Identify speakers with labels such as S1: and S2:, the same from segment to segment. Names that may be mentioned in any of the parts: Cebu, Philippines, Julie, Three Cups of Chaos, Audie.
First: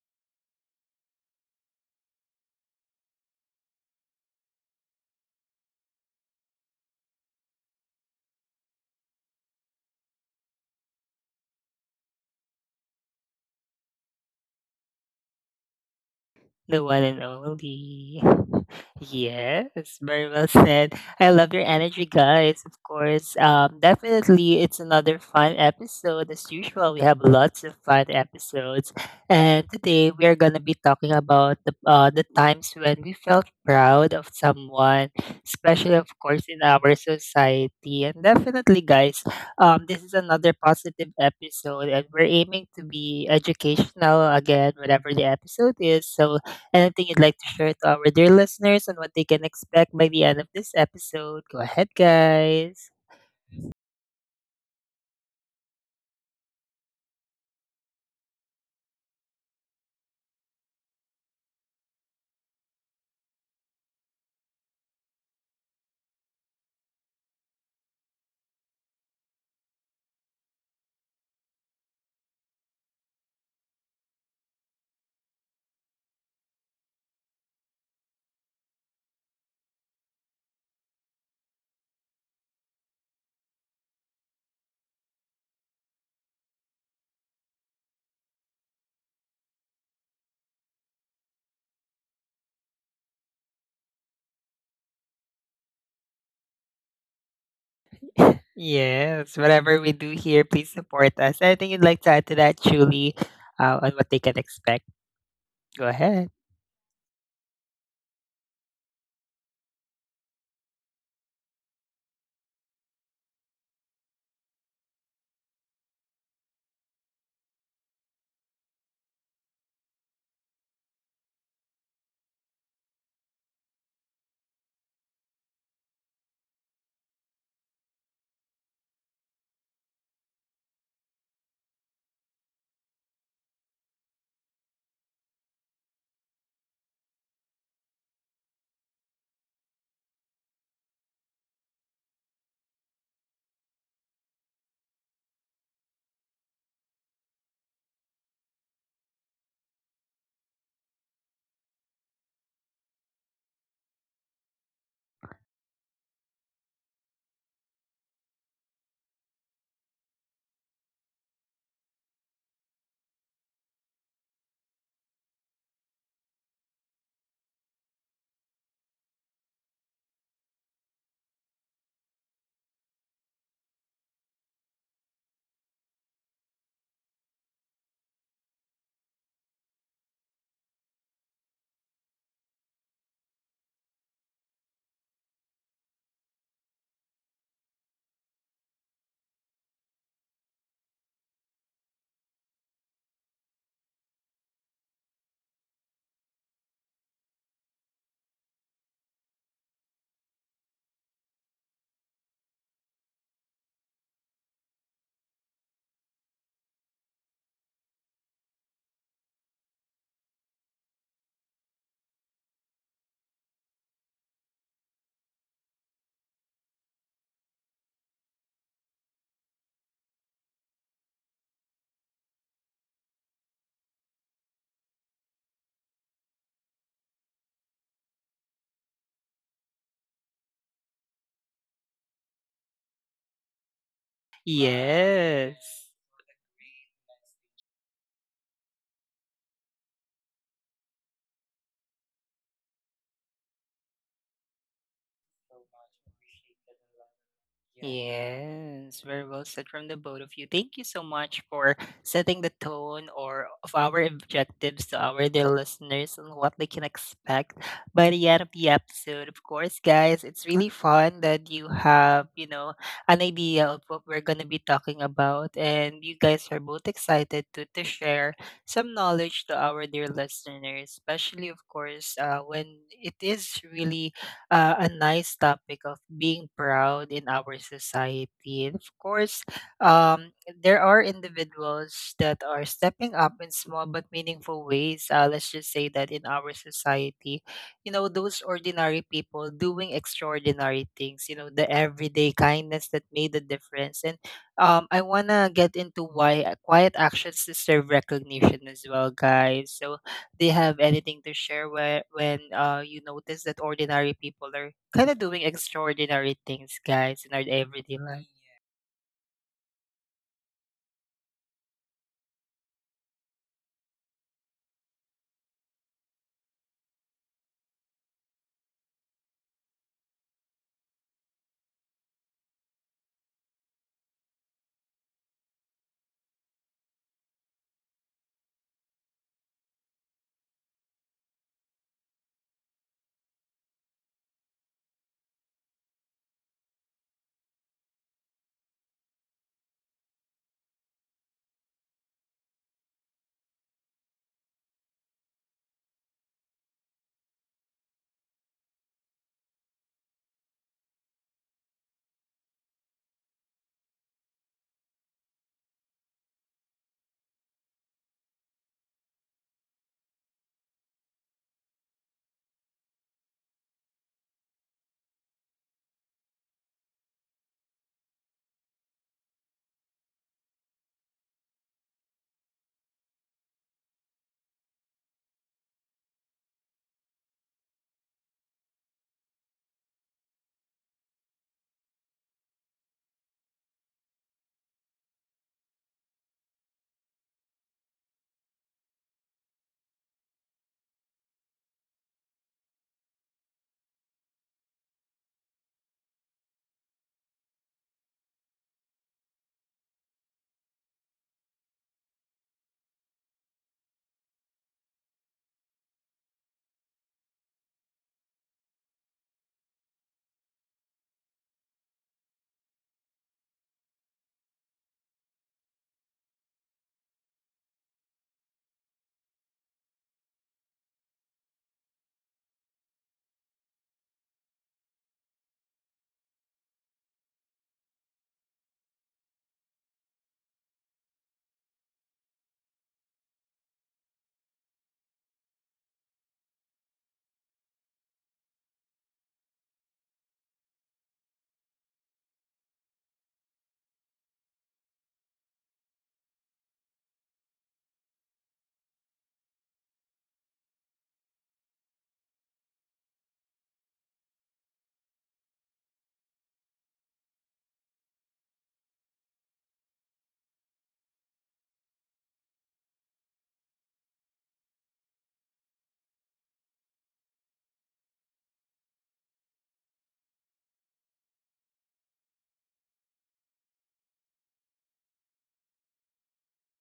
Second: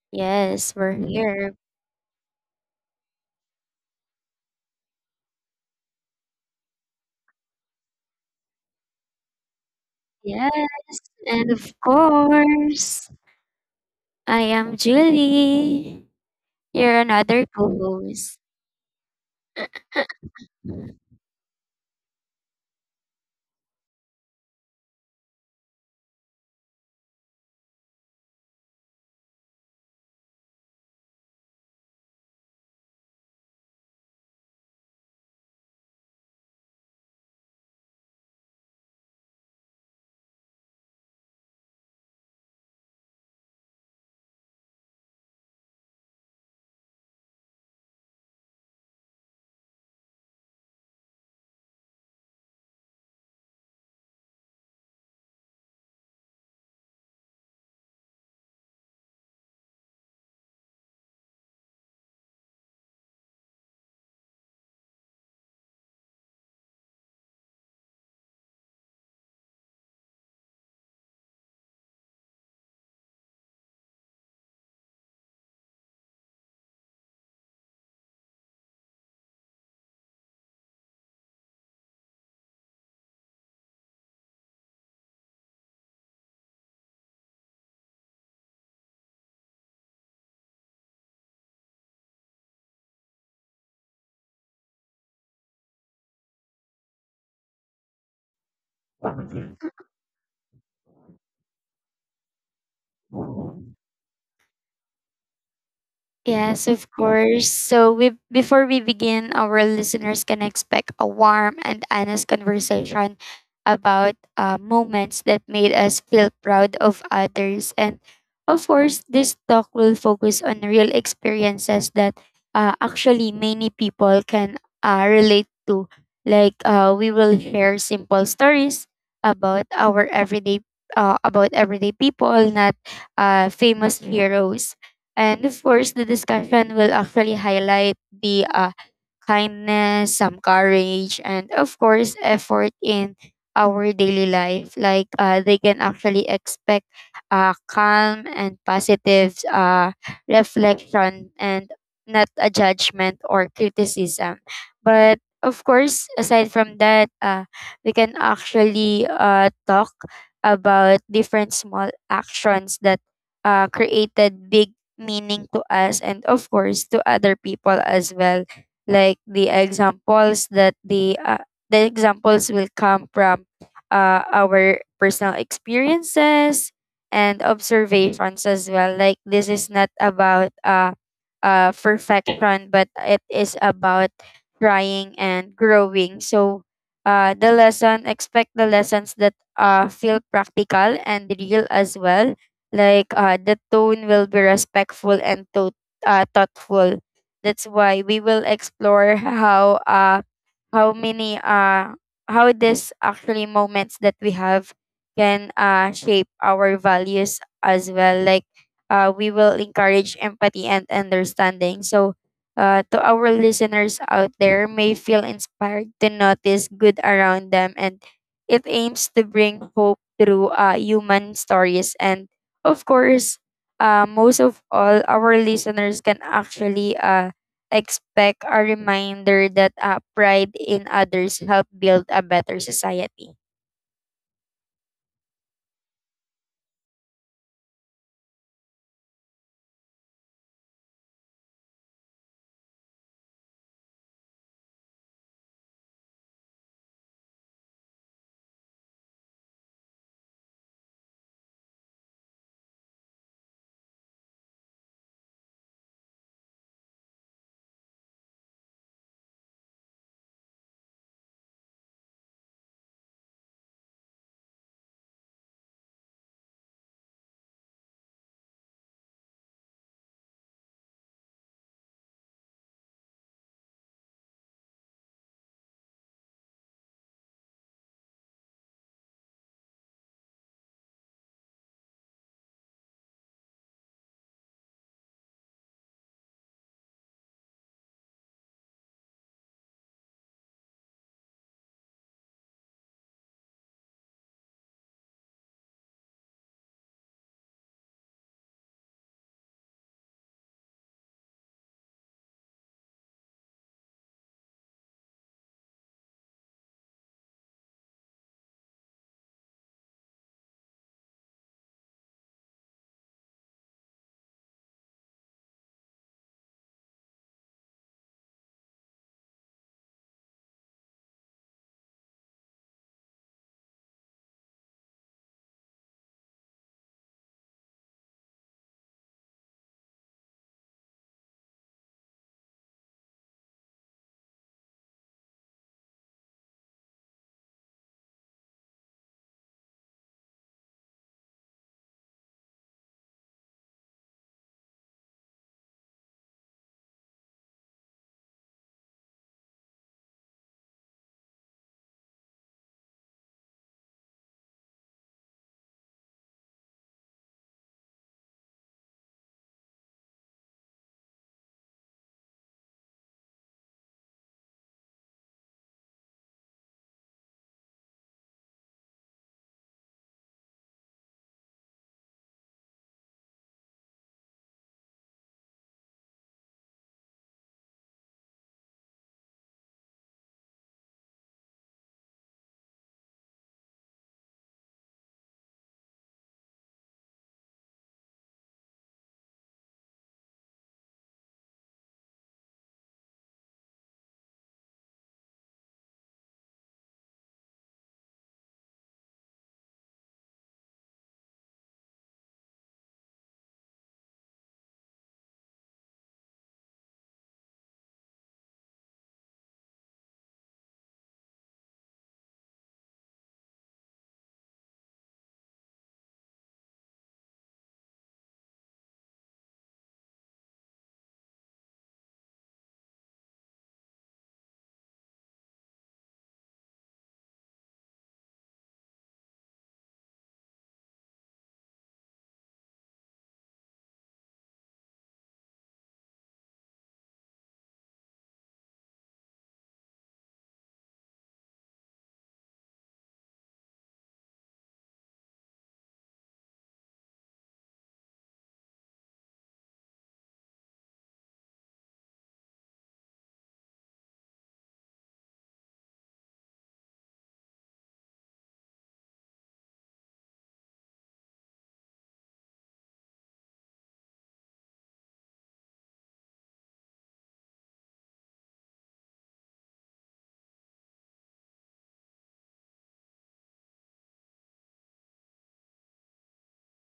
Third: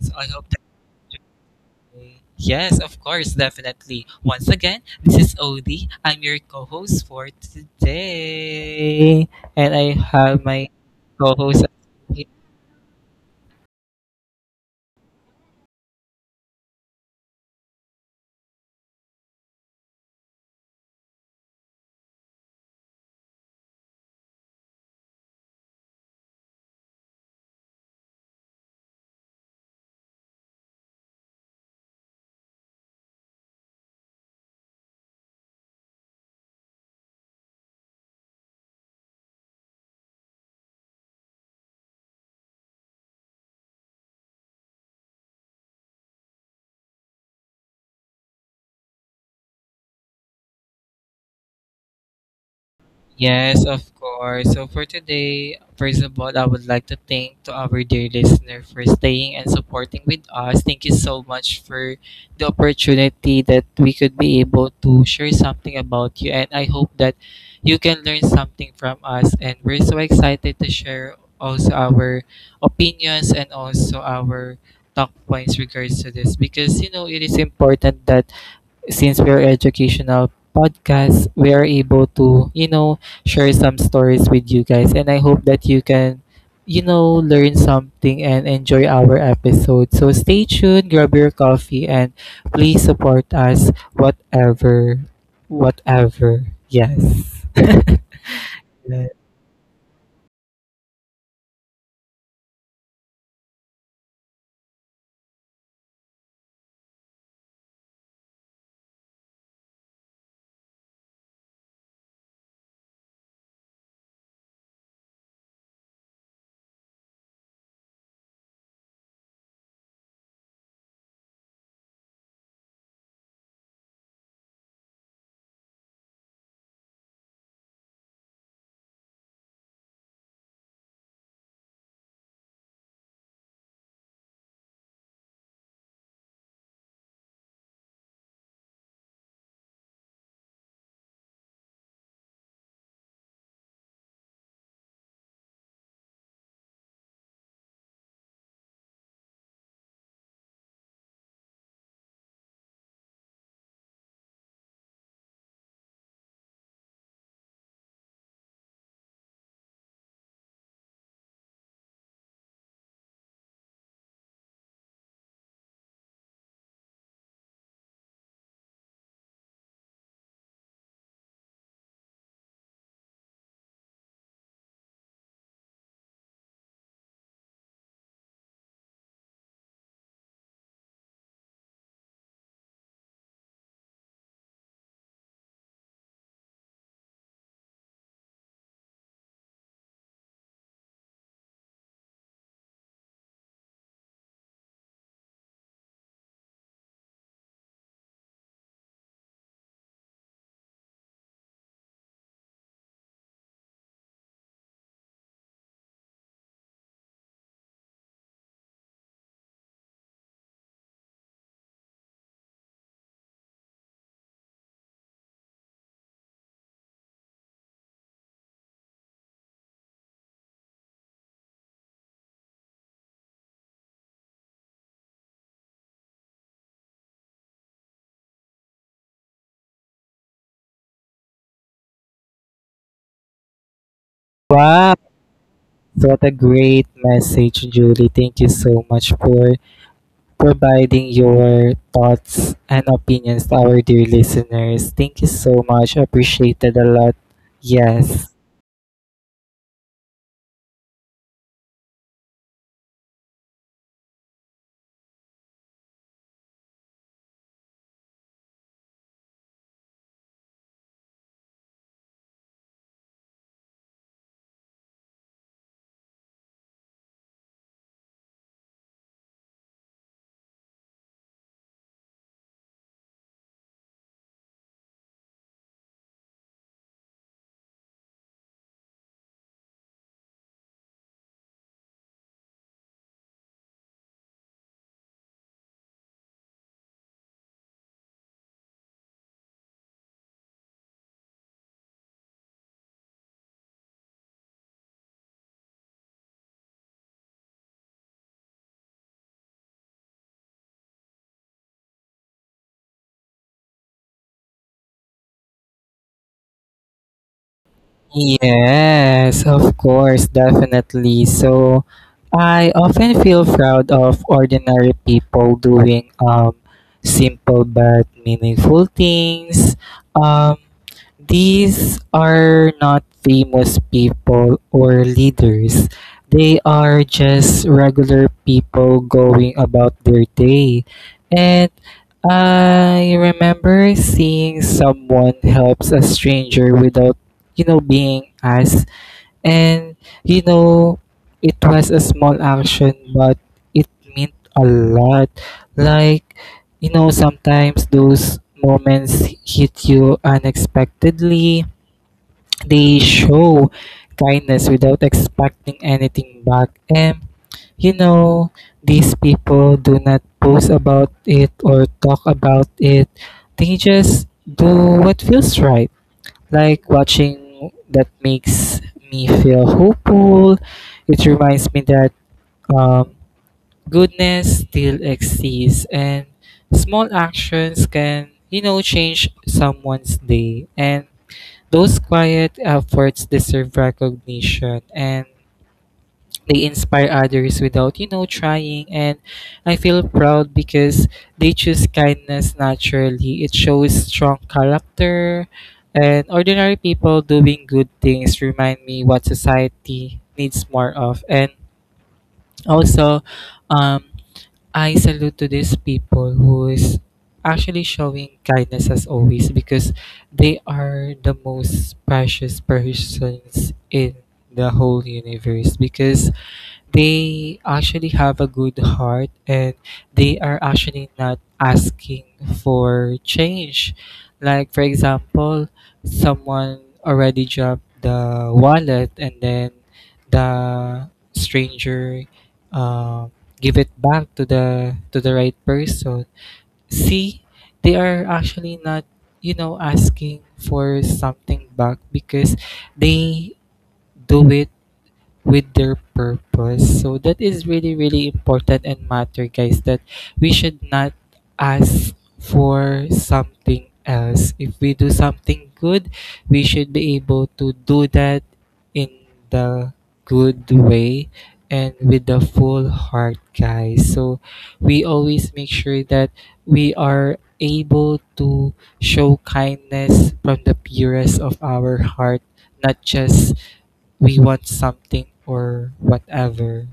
S1: I hope that
S2: yes, we're here.
S1: you Yes, of course, definitely. Once again, this is Odie. I'm your co-host for today, and I have
S2: Yes,
S1: my
S2: and
S1: co-host.
S2: of course, I am Julie,
S3: The
S2: your
S3: one and
S2: another
S3: only.
S2: co-host.
S3: Yes, very well said. I love your energy, guys. Of course, definitely, it's another fun episode. As usual, we have lots of fun episodes, and today we are gonna be talking about the times when we felt proud of someone, especially, of course, in our society. And definitely, guys, this is another positive episode, and we're aiming to be educational again, whatever the episode is. So anything you'd like to share to our dear listeners and what they can expect by the end of this episode? Go ahead, guys.
S1: Yes, of course. So for today, first of all, I would like to thank to our dear listener for staying and supporting with us. Thank you so much for the opportunity that we could be able to share something about you, and I hope that you can learn something from us, and we're so excited to share also our opinions and also our talk points regards to this because you know it is important that since we're educational podcast, we are able to, share some stories with you guys. And I hope that you can, learn something and enjoy our episode. So stay tuned, grab your coffee, and please support us whatever, whatever. Yes.
S3: Yes, whatever we do here, please support us. Anything you'd like to add to that, Julie, on what they can expect? Go ahead.
S2: Yes, of course. So we Before we begin, our listeners can expect a warm and honest conversation about moments that made us feel proud of others. And of course, this talk will focus on real experiences that actually many people can relate to. We will share simple stories about our everyday about everyday people, not famous heroes, and of course, the discussion will actually highlight the kindness, some courage, and of course, effort in our daily life. They can actually expect calm and positive reflection and not a judgment or criticism. But of course, aside from that, we can actually talk about different small actions that created big meaning to us and of course to other people as well, like the examples that the examples will come from our personal experiences and observations as well. Like this is not about perfection, but it is about trying and growing. So the lessons that feel practical and real as well, like the tone will be respectful and thoughtful. That's why we will explore how many uh how this actually moments that we have can shape our values as well. Like we will encourage empathy and understanding. So to our listeners out there, may feel inspired to notice good around them, and it aims to bring hope through human stories, and of course, most of all, our listeners can actually expect a reminder that pride in others help build a better society?
S1: Wow.
S3: Yes.
S1: What a great message, Julie. Thank you so much for providing your thoughts and opinions to our dear listeners. Thank you so much. Appreciated a lot. Yes.
S3: Yeah. Yes, very well said from the both of you. Thank you so much for setting the tone or of our objectives to our dear listeners and what they can expect by the end of the episode. Of course, guys, it's really fun that you have, you know, an idea of what we're gonna be talking about. And you guys are both excited to share some knowledge to our dear listeners, especially of course, when it is really a nice topic of being proud in our society. And of course, um, there are individuals that are stepping up in small but meaningful ways. Let's just say that in our society, you know, those ordinary people doing extraordinary things, you know, the everyday kindness that made a difference. And I want to get into why quiet actions deserve recognition as well, guys. So, they have anything to share when you notice that ordinary people are kind of doing extraordinary things, guys, in our everyday life.
S1: Yes, of course, definitely. So I often feel proud of ordinary people doing simple but meaningful things. Um, these are not famous people or leaders. They are just regular people going about their day. And I remember seeing someone helps a stranger without being asked. And, you know, it was a small action, but it meant a lot. Like, sometimes those moments hit you unexpectedly. They show kindness without expecting anything back. And, you know, these people do not post about it or talk about it. They just do what feels right, like watching that makes me feel hopeful. It reminds me that um, goodness still exists and small actions can, change someone's day. And those quiet efforts deserve recognition. And they inspire others without trying. And I feel proud because they choose kindness naturally. It shows strong character, and ordinary people doing good things remind me what society needs more of. And also, um I salute to these people who is actually showing kindness as always because they are the most precious persons in the whole universe because they actually have a good heart, and they are actually not asking for change. Like, for example, someone already dropped the wallet, and then the stranger um, give it back to the right person. See, they are actually not, asking for something back because they do it with their purpose. So that is really really important and matter, guys, that we should not ask for something else. If we do something good, we should be able to do that in the good way and with the full heart, guys. So we always make sure that we are able to show kindness from the purest of our heart, not just we want something or whatever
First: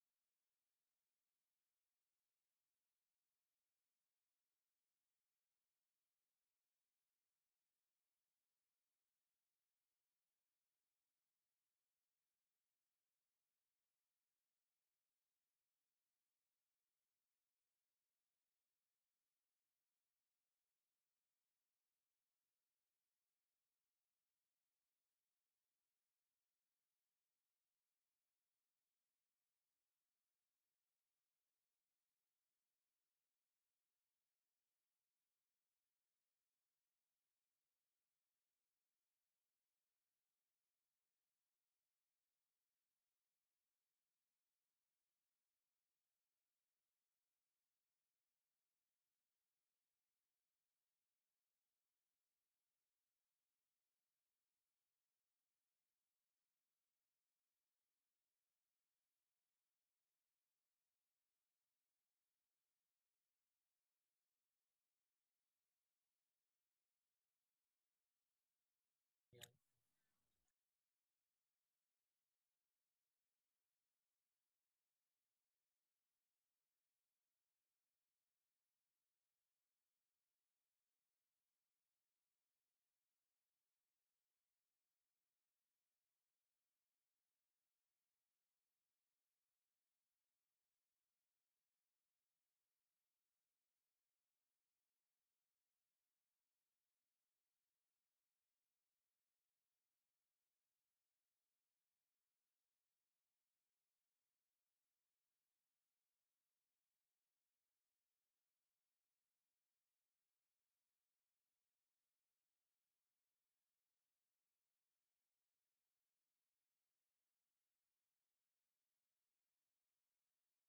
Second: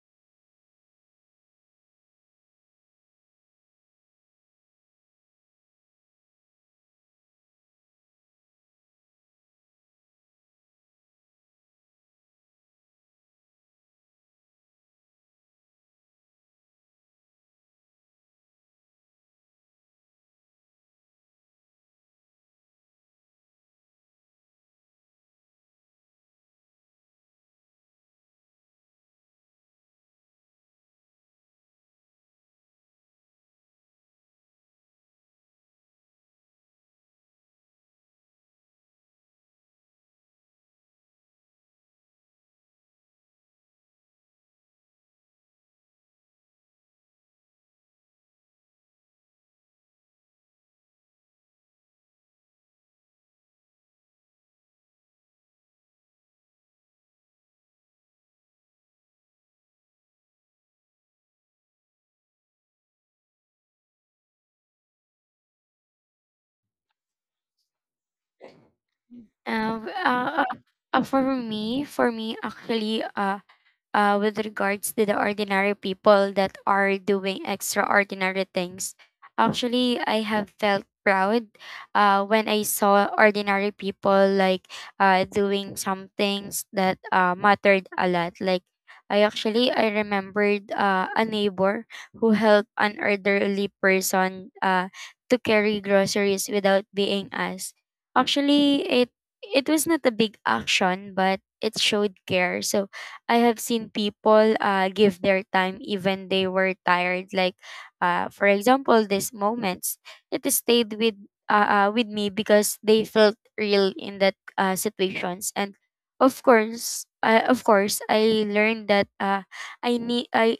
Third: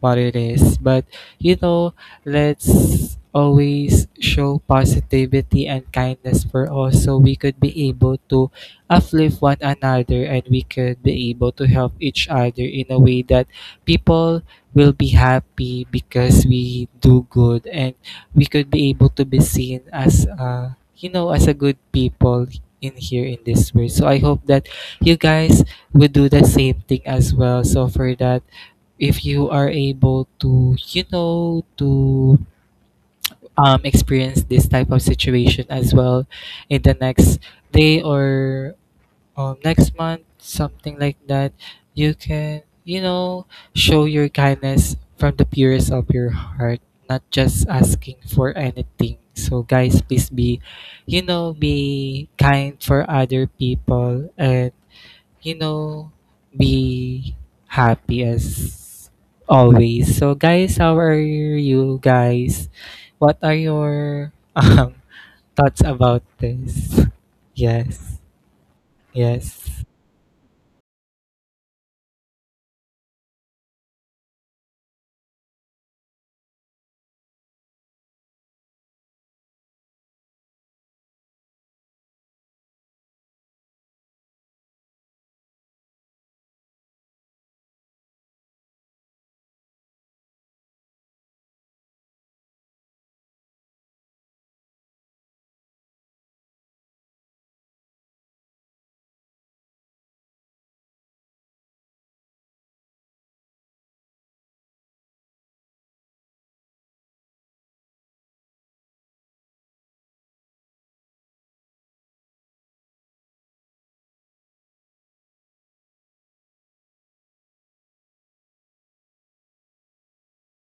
S1: what it is. But you know, let's always show positivity and kindness for us so we could be able to uplift one another, and we could be able to help each other in a way that people will be happy because we do good, and we could be able to be seen as as a good people in here in this way. So I hope that you guys would do the same thing as well. So for that, if you are able to experience this type of situation as well in the next day or next month, something like that, you can show your kindness from the purest of your heart, not just asking for anything. So guys, please be be kind for other people, and you know, be happy as always. So, guys, how are you guys? What are your thoughts about this? Yes,
S2: Uh,
S1: yes,
S2: uh, uh, for me actually, with regards to the ordinary people that are doing extraordinary things. Actually, I have felt proud when I saw ordinary people like doing some things that mattered a lot. Like I remembered a neighbor who helped an elderly person to carry groceries without being asked. Actually, it was not a big action, but it showed care. So I have seen people give their time even they were tired. Like, for example, these moments, it stayed with me because they felt real in that situations. And of course, I learned that I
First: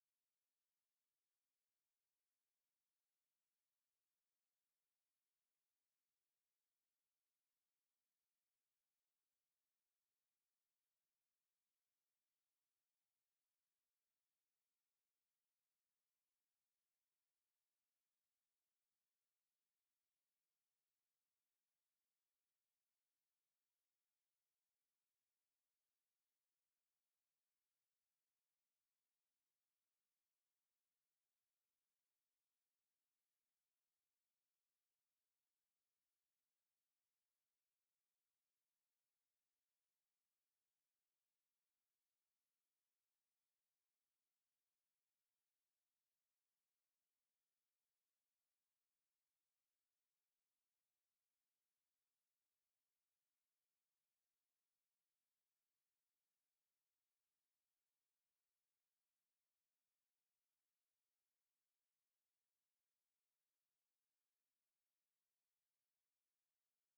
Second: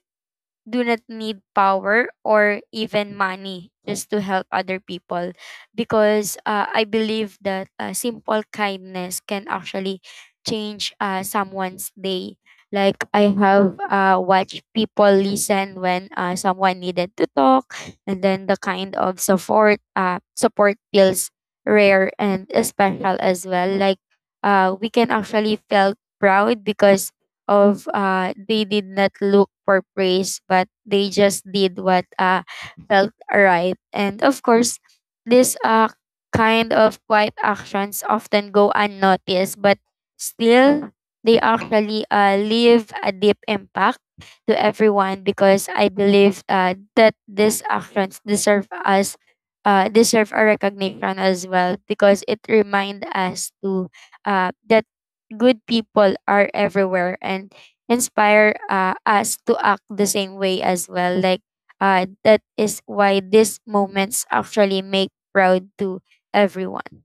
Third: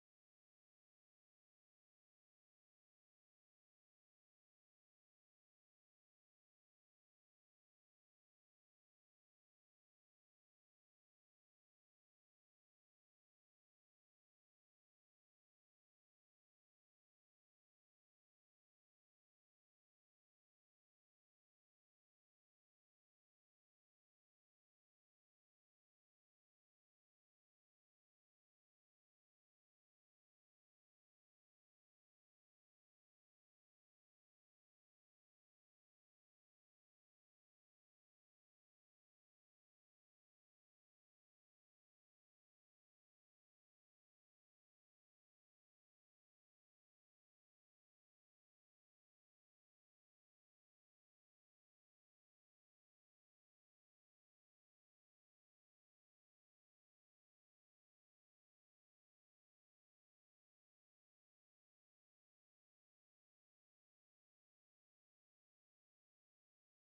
S2: do not need power or even money just to help other people, because I believe that simple kindness can actually change someone's day. Like I have watched people listen when someone needed to talk, and then the kind of support feels rare and special as well. Like we can actually felt proud because of they did not look for praise, but they just did what felt right. And of course, this kind of quiet actions often go unnoticed, but still, they actually leave a deep impact to everyone, because I believe that these actions deserve us. Deserve a recognition as well, because it remind us to that good people are everywhere and inspire us to act the same way as well. Like that is why these moments actually make proud to everyone.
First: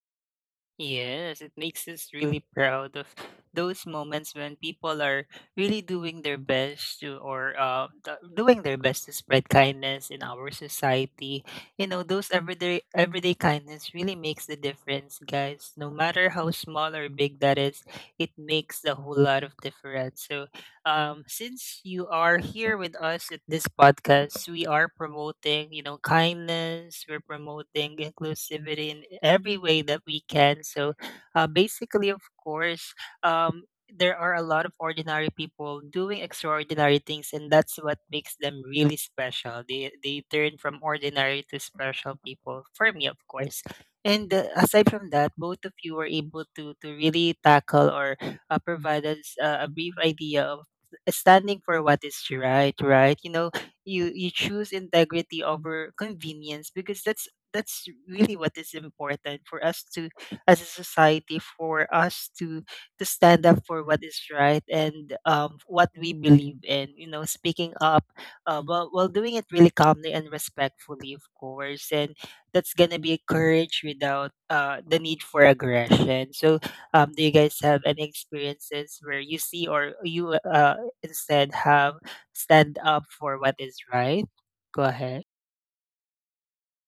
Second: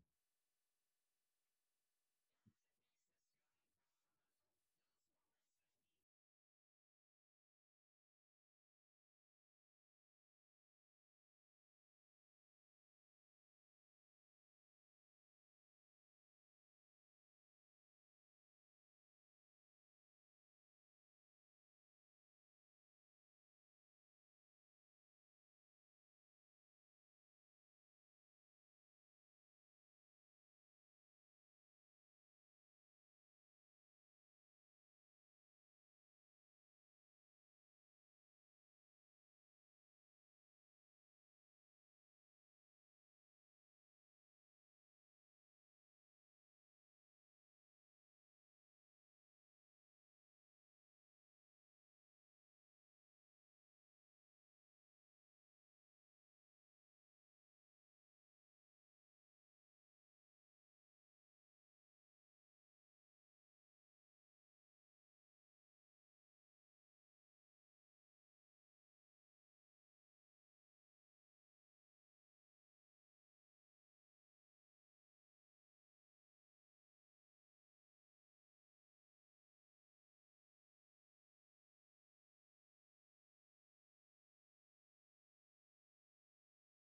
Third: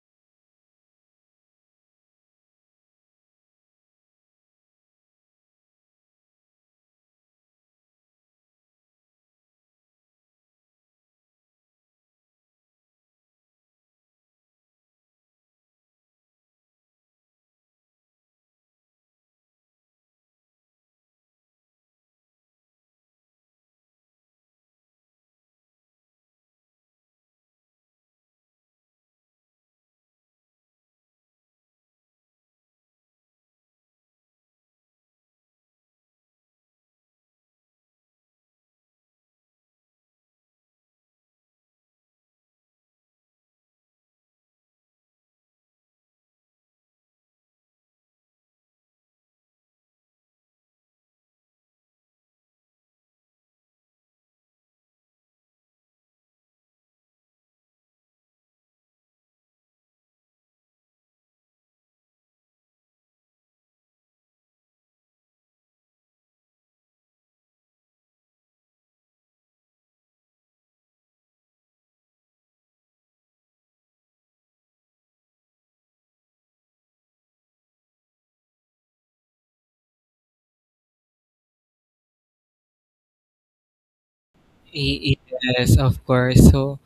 S3: Yes, it makes us really proud of those moments when people are really doing their best to, or doing their best to spread kindness in our society. You know, those everyday kindness really makes the difference, guys. No matter how small or big that is, it makes a whole lot of difference. So since you are here with us at this podcast, we are promoting, you know, kindness. We're promoting inclusivity in every way that we can. So, basically, of course, um, there are a lot of ordinary people doing extraordinary things, and that's what makes them really special. They turn from ordinary to special people. For me, of course. And aside from that, both of you were able to really tackle or provide us a brief idea of standing for what is right, right? You know, you choose integrity over convenience because that's really what is important for us to, as a society, for us to stand up for what is right, and what we believe in, you know, speaking up while doing it really calmly and respectfully, of course, and that's gonna be courage without the need for aggression. So do you guys have any experiences where you see or you instead have stand up for what is right? Go ahead.
S1: yes, of course. So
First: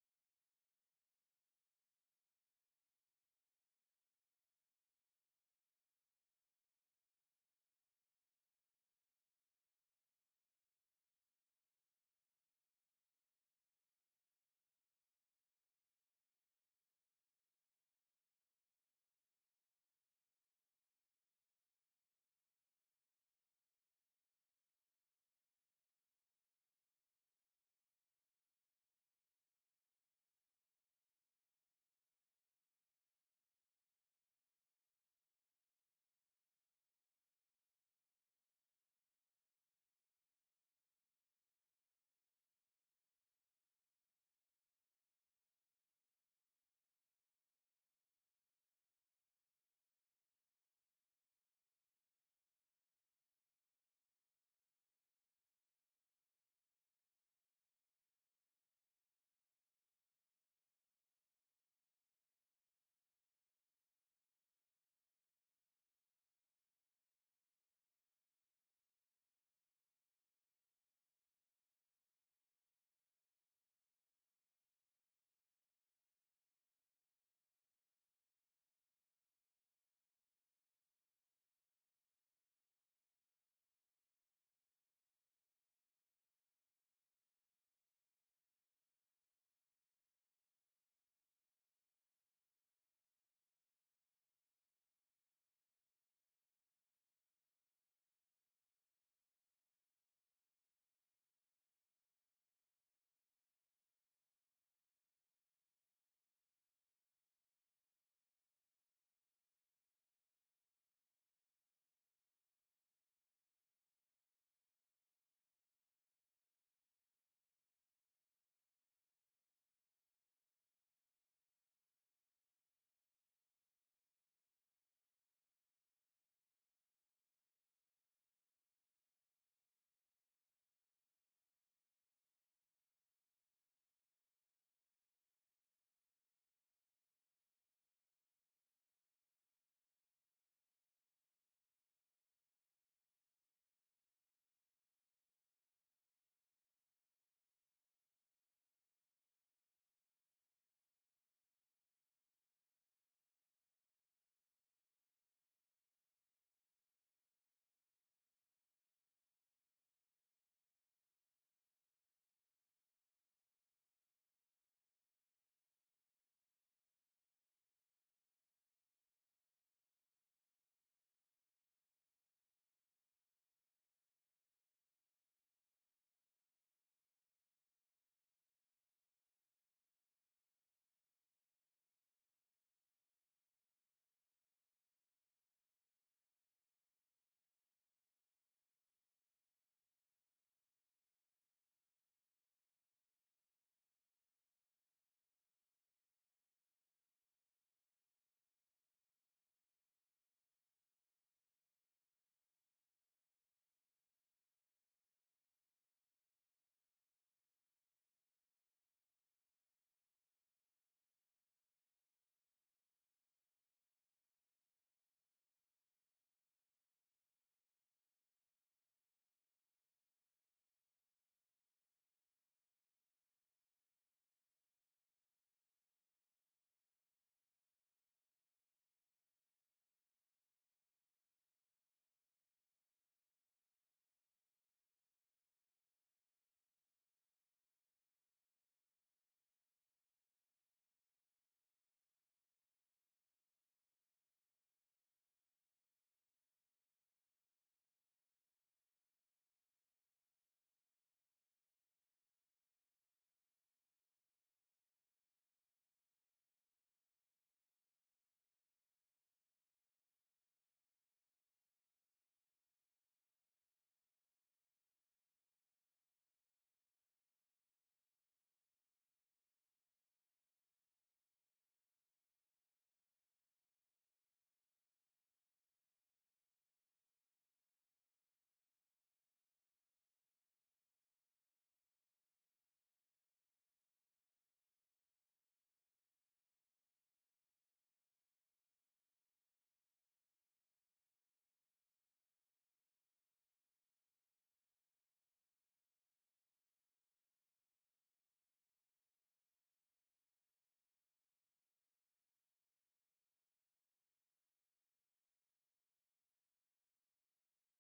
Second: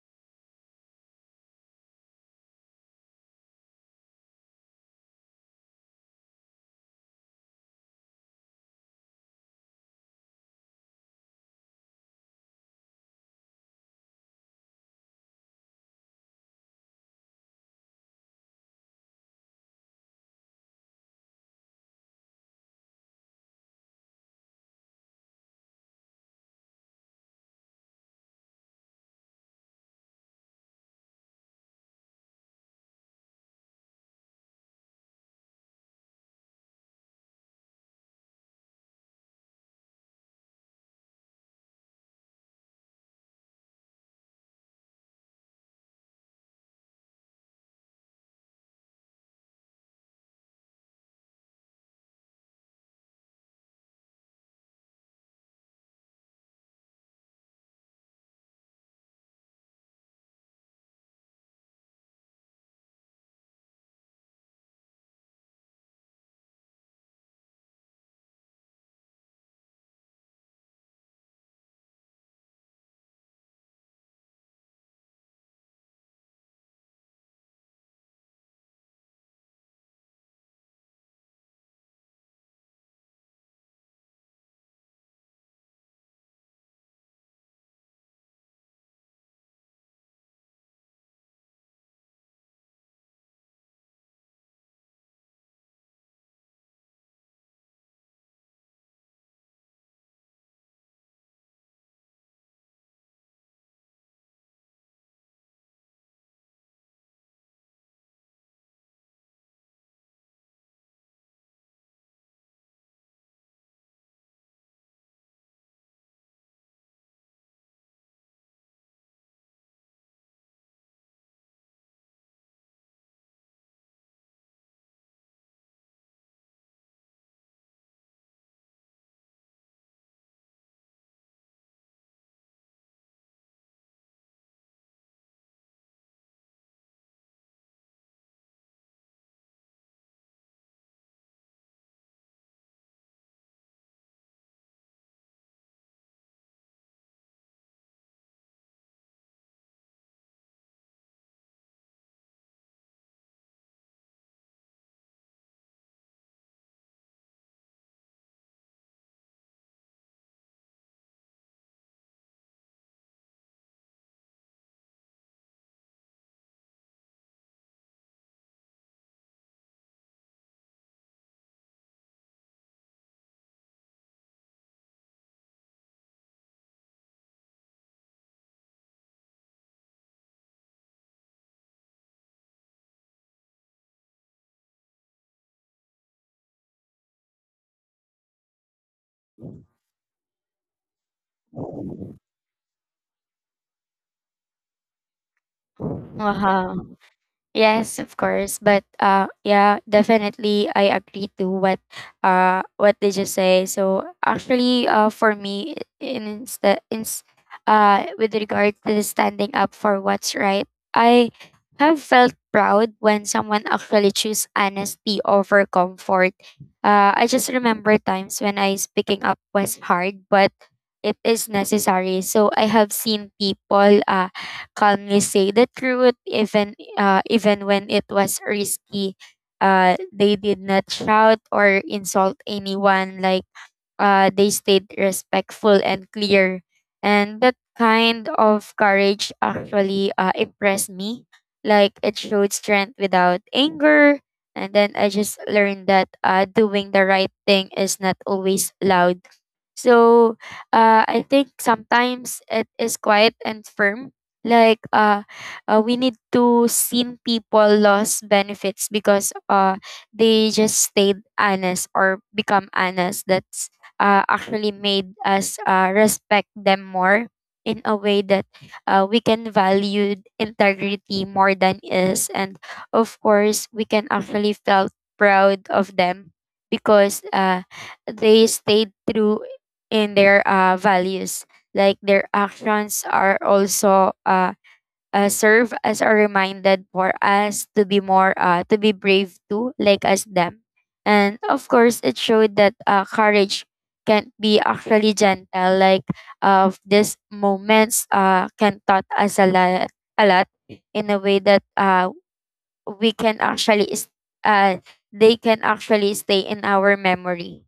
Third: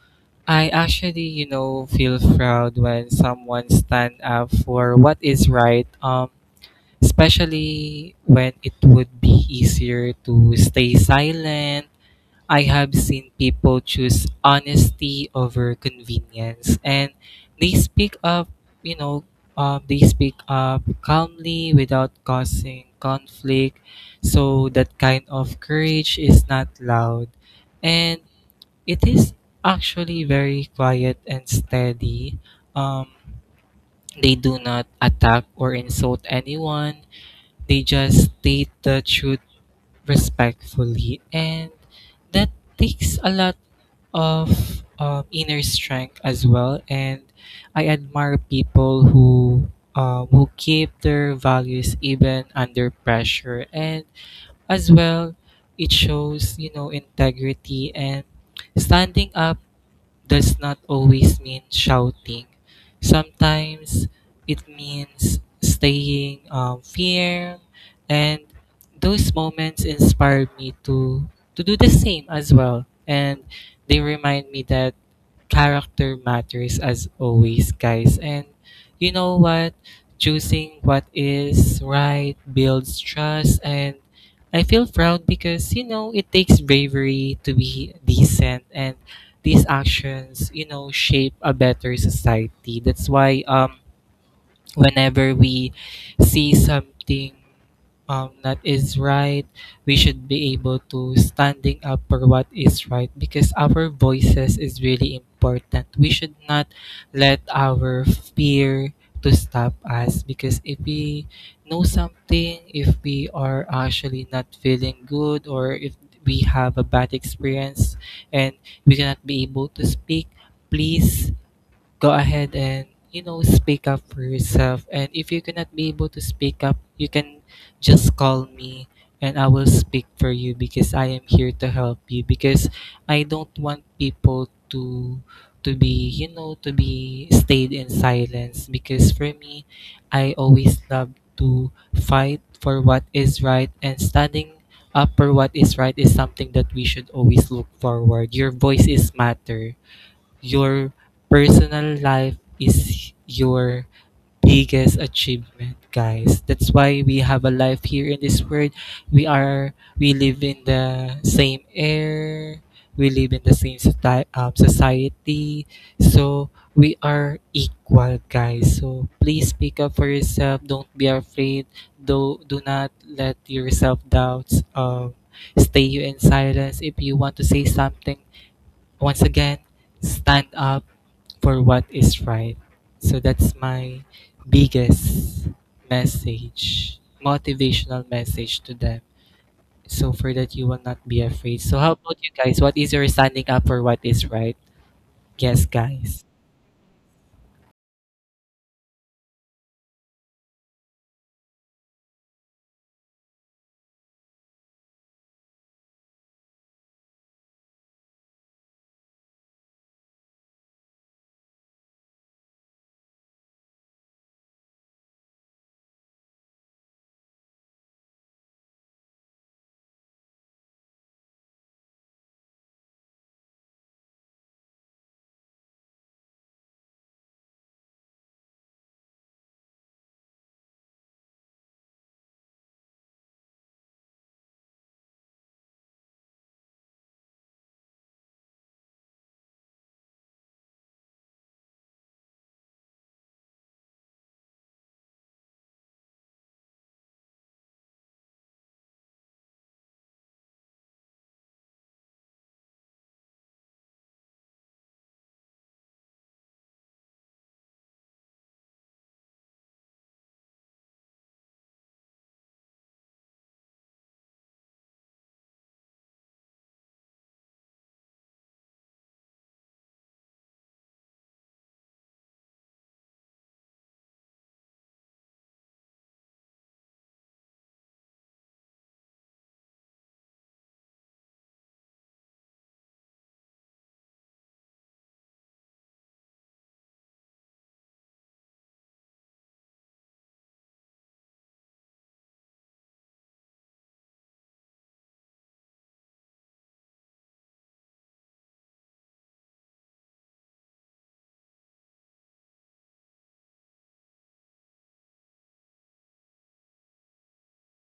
S1: I actually, feel proud when someone stand up for what is right. Especially when it would be easier to stay silent. I have seen people choose honesty over convenience, and they speak up, you know, they speak up calmly without causing conflict. So that kind of courage is not loud, and it is actually very quiet and steady. Um, they do not attack or insult anyone. They just state the truth respectfully, and that takes a lot of inner strength as well. And I admire people who keep their values even under pressure. And as well, it shows integrity, and standing up does not always mean shouting. Sometimes it means staying firm, and those moments inspire me to do the same as well. And they remind me that character matters as always, guys. And you know what? Choosing what is right builds trust. And I feel proud because, it takes bravery to be decent. And these actions, shape a better society. That's why, whenever we see something that is right, we should be able to standing up for what is right because our voices is really important. We should not let our fear to stop us because if we know something, if we are actually not feeling good or if we have a bad experience and we cannot be able to speak, please go ahead and speak up for yourself. And if you cannot be able to speak up, you can just call me, and I will speak for you because I am here to help you because I don't want people to be to be stayed in silence. Because for me, I always love to fight for what is right, and standing up for what is right is something that we should always look forward. Your voice is matter. Your personal life is your biggest achievement, guys. That's why we have a life here in this world. We live in the same air. We live in the same society. So we are equal, guys. So please speak up for yourself. Don't be afraid. Do not let yourself doubts stay you in silence. If you want to say something, once again, stand up for what is right. So that's my biggest message, motivational message to them. So for that, you will not be afraid. So how about you guys? What is your standing up for what is right? Yes, guys.
S2: Wow. Yes, of course. But yeah, definitely I agree to what did you say. So actually for me in insta- ins with regard to standing up for what's right, I have felt proud when someone actually choose honesty over comfort. I just remember times when I speaking up was hard, but it is necessary. So I have seen people calmly say the truth, even when it was risky. They did not shout or insult anyone. Like they stayed respectful and clear. And that kind of courage actually impressed me. Like it showed strength without anger. And then I just learned that doing the right thing is not always loud. So I think sometimes it is quiet and firm. Like we need to see people lost benefits because they just stayed honest or become honest. That's actually made us respect them more in a way that we can value integrity more than is, and of course we can actually felt proud of them because they stayed true in their values. Like their actions are also serve as a reminder for us to be more to be brave too, like as them, and of course it showed that courage can be actually gentle. Like of these moments can taught us a lot in a way that we can actually is- uh, they can actually stay in our memory.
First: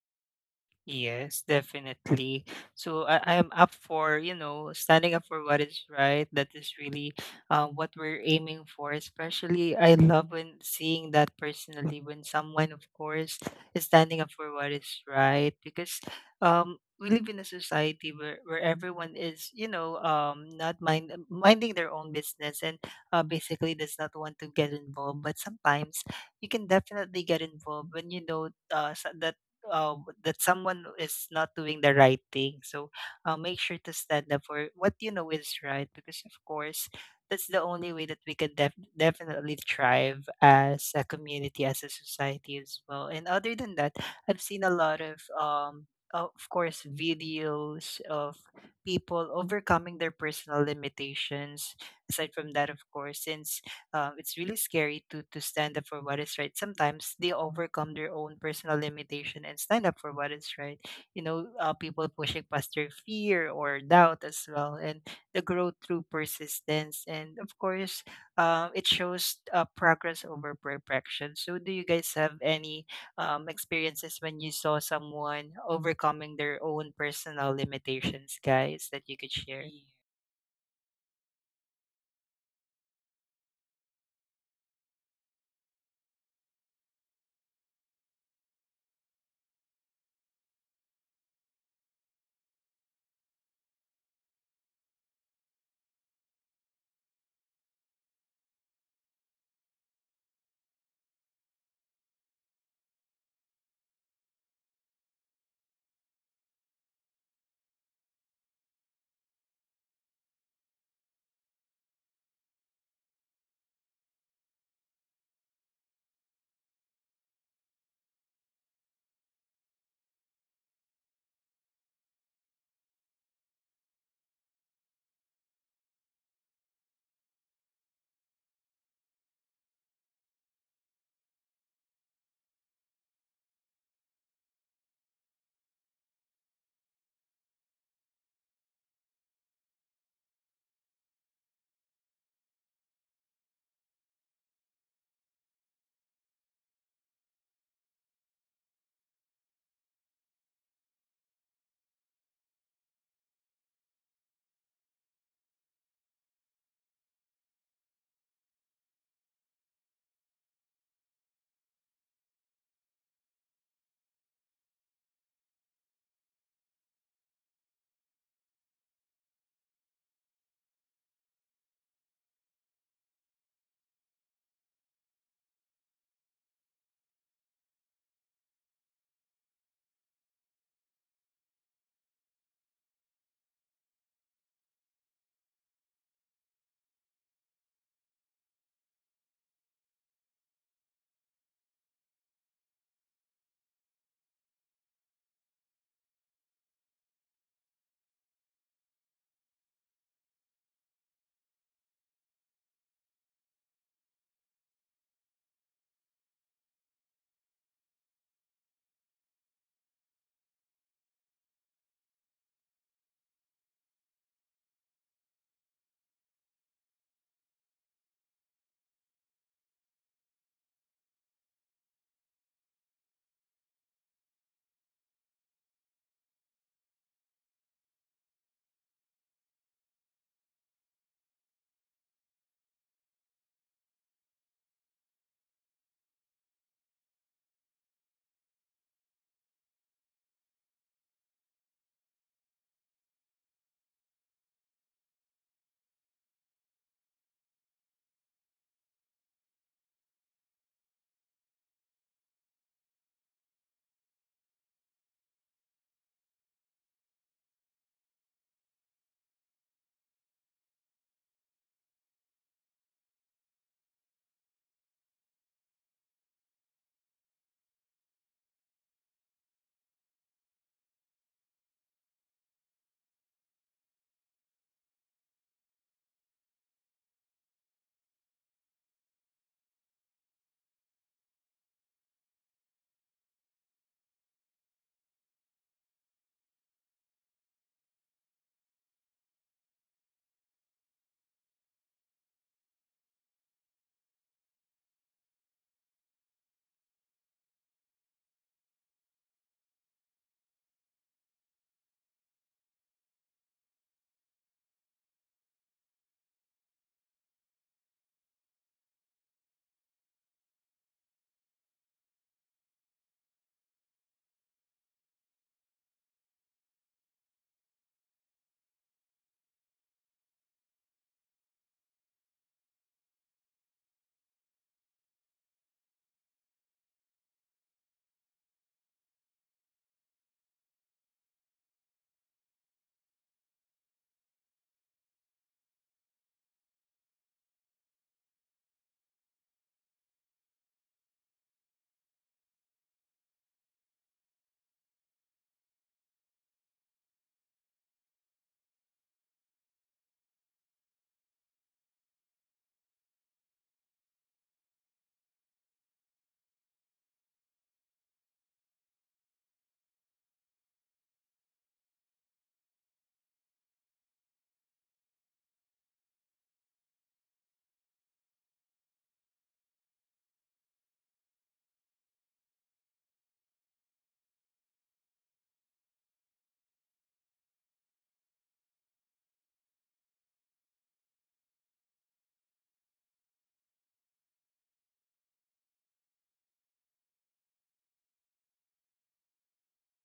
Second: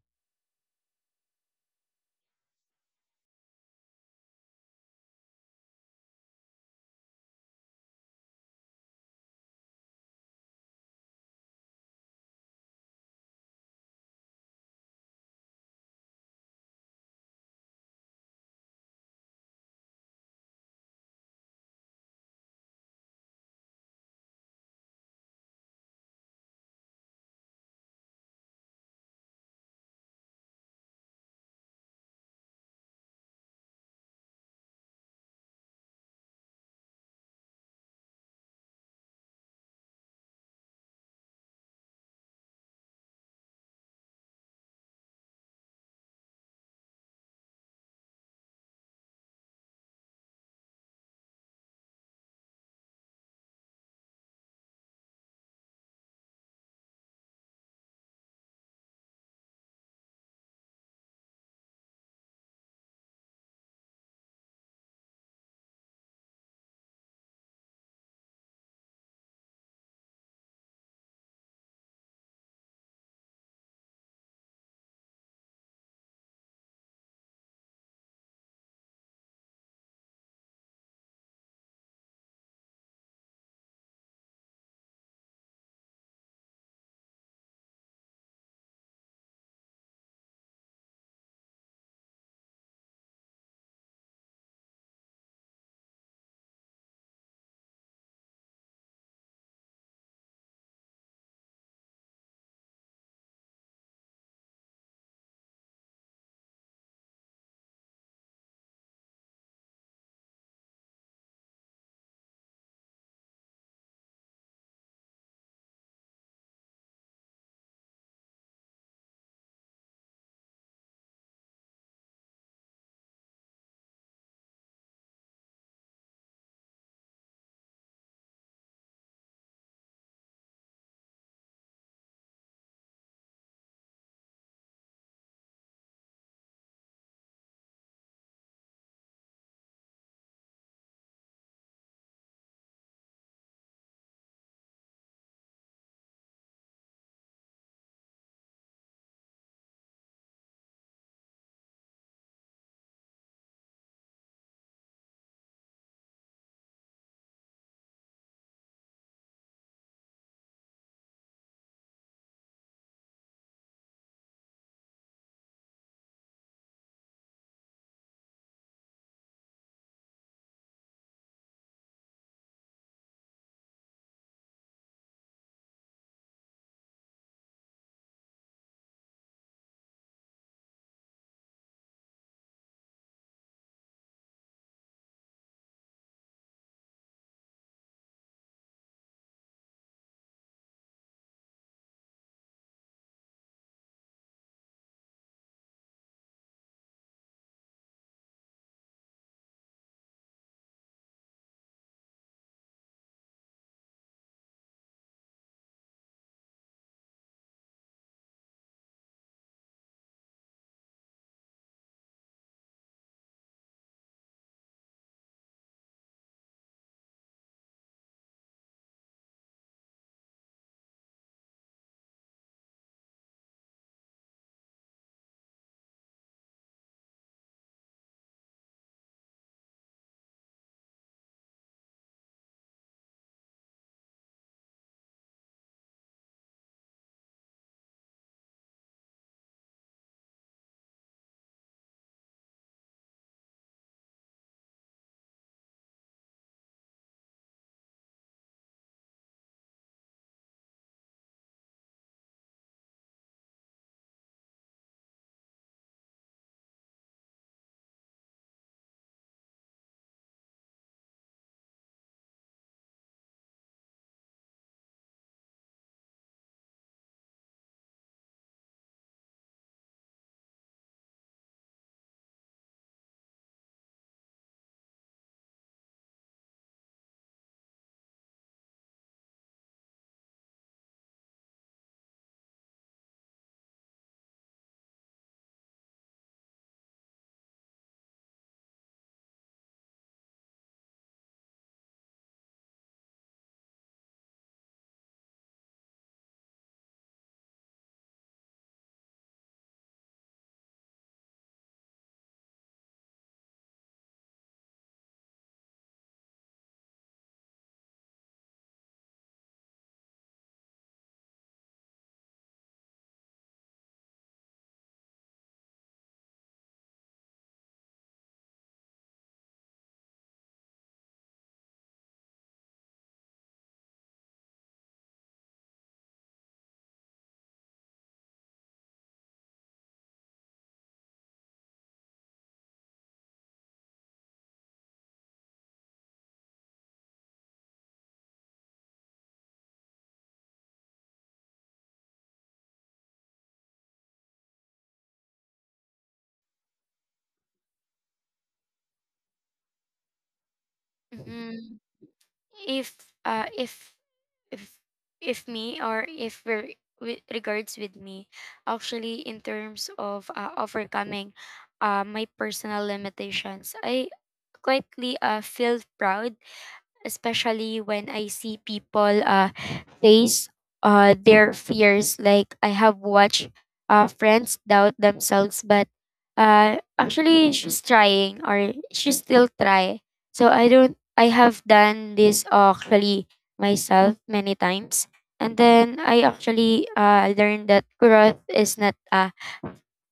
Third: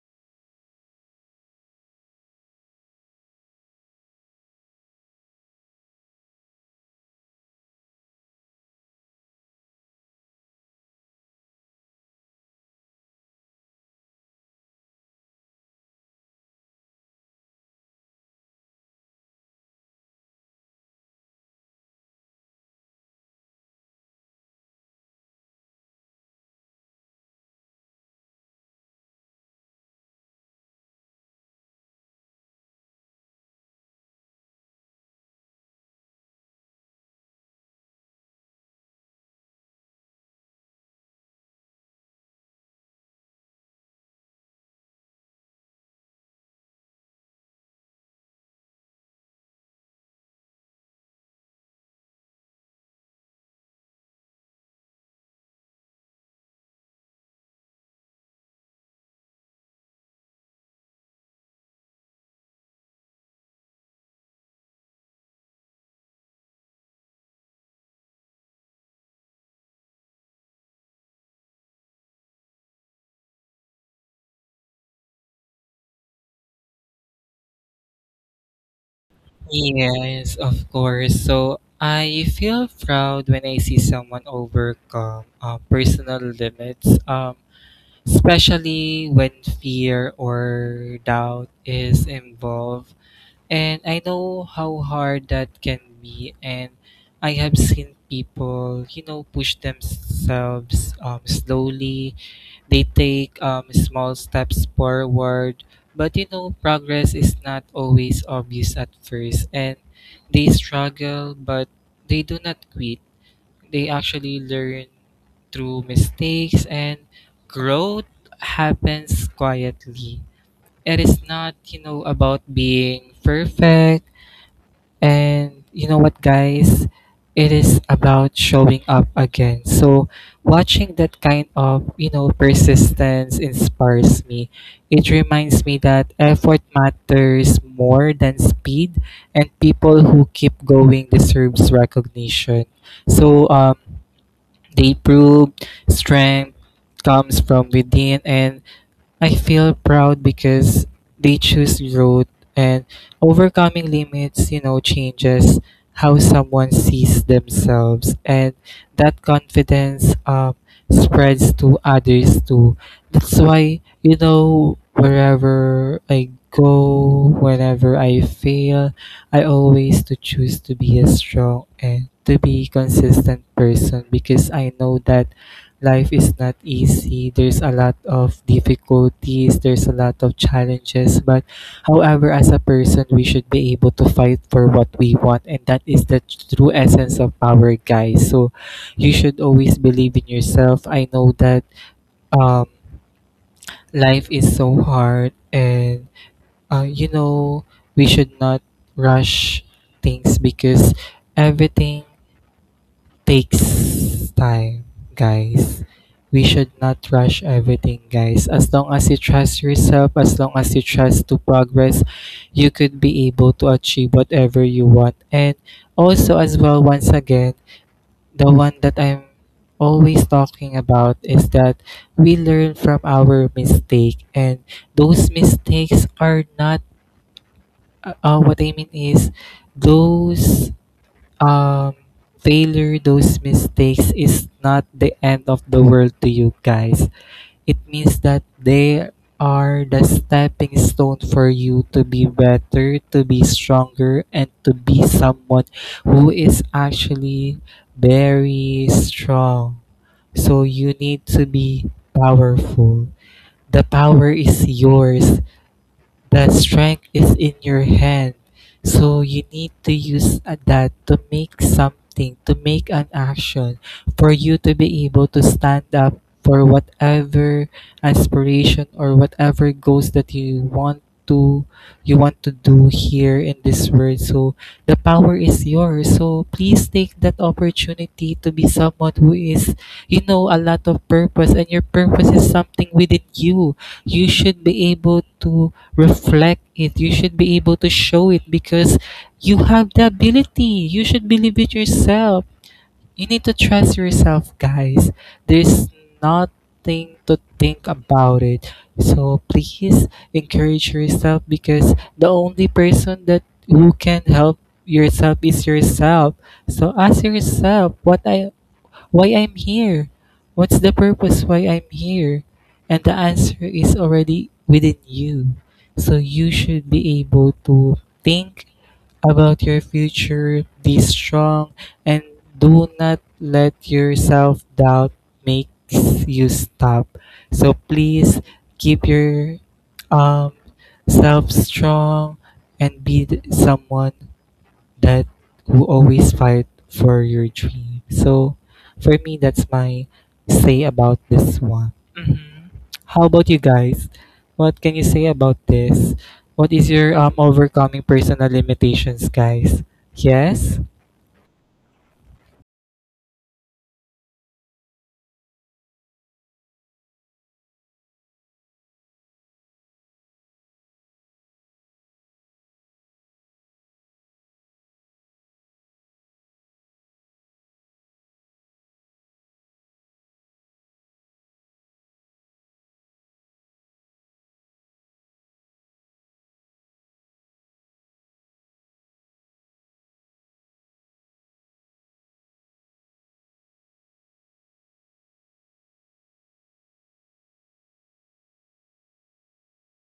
S3: Yes, definitely. So I'm up for, you know, standing up for what is right. That is really what we're aiming for. Especially, I love when seeing that personally when someone, of course, is standing up for what is right. Because we live in a society where everyone is, you know, not minding their own business and basically does not want to get involved. But sometimes you can definitely get involved when you know uh, s- that that someone is not doing the right thing. So make sure to stand up for what you know is right, because of course that's the only way that we can definitely thrive as a community, as a society as well. And other than that, I've seen a lot of course, videos of people overcoming their personal limitations. Aside from that, of course, since it's really scary to stand up for what is right. Sometimes they overcome their own personal limitation and stand up for what is right. You know, people pushing past their fear or doubt as well, and the growth through persistence. And of course, it shows progress over perfection. So, do you guys have any experiences when you saw someone overcoming their own personal limitations, guys, that you could share?
S1: Yes, of course. So I feel proud when I see someone overcome personal limits, especially when fear or doubt is involved. And I know how hard that can be. And I have seen people, push themselves slowly. They take small steps forward. But, progress is not always obvious at first. And they struggle, but they do not quit. They actually learn through mistakes, and growth happens quietly. It is not about being perfect. And you know what, guys? It is about showing up again. So watching that kind of, persistence inspires me. It reminds me that effort matters more than speed, and people who keep going deserves recognition. So, they prove strength comes from within, and I feel proud because they choose growth, and overcoming limits, changes how someone sees themselves. And that confidence spreads to others too. That's why, wherever I go, whenever I fail, I always to choose to be a strong and to be consistent person because I know that life is not easy. There's a lot of difficulties, there's a lot of challenges. But however, as a person, we should be able to fight for what we want. And that is the true essence of power, guys. So you should always believe in yourself. I know that um, life is so hard, and uh, you know, we should not rush things because everything takes time, guys. We should not rush everything, guys. As long as you trust yourself, as long as you trust to progress, you could be able to achieve whatever you want. And also, as well, once again, the one that I'm always talking about is that we learn from our mistake, and those mistakes are not what I mean is those um failure, those mistakes is not the end of the world to you, guys. It means that they are the stepping stone for you to be better, to be stronger, and to be someone who is actually very strong. So you need to be powerful. The power is yours. The strength is in your hand. So you need to use that to make something, to make an action, for you to be able to stand up for whatever aspiration or whatever goals that you want to do here in this world. So the power is yours. So please take that opportunity to be someone who is, a lot of purpose, and your purpose is something within you. You should be able to reflect it. You should be able to show it because you have the ability. You should believe it yourself. You need to trust yourself, guys. There's nothing to think about it. So please encourage yourself, because the only person that who can help yourself is yourself. So ask yourself what I why I'm here, what's the purpose why I'm here? And the answer is already within you. So you should be able to think about your future, be strong, and do not let your self doubt makes you stop. So please keep your um, self strong and be someone that will always fight for your dream. So for me, that's my say about this one. How about you guys? What can you say about this? What is your overcoming personal limitations, guys? Yes?
S2: Mm, if uh if if if me or if we're with regards with me actually in terms of overcoming my personal limitations, I quietly feel proud, especially when I see people face their fears. Like I have watched friends doubt themselves, but actually she's trying or she still try. So I don't. I have done this actually myself many times, and then I actually learned that growth is not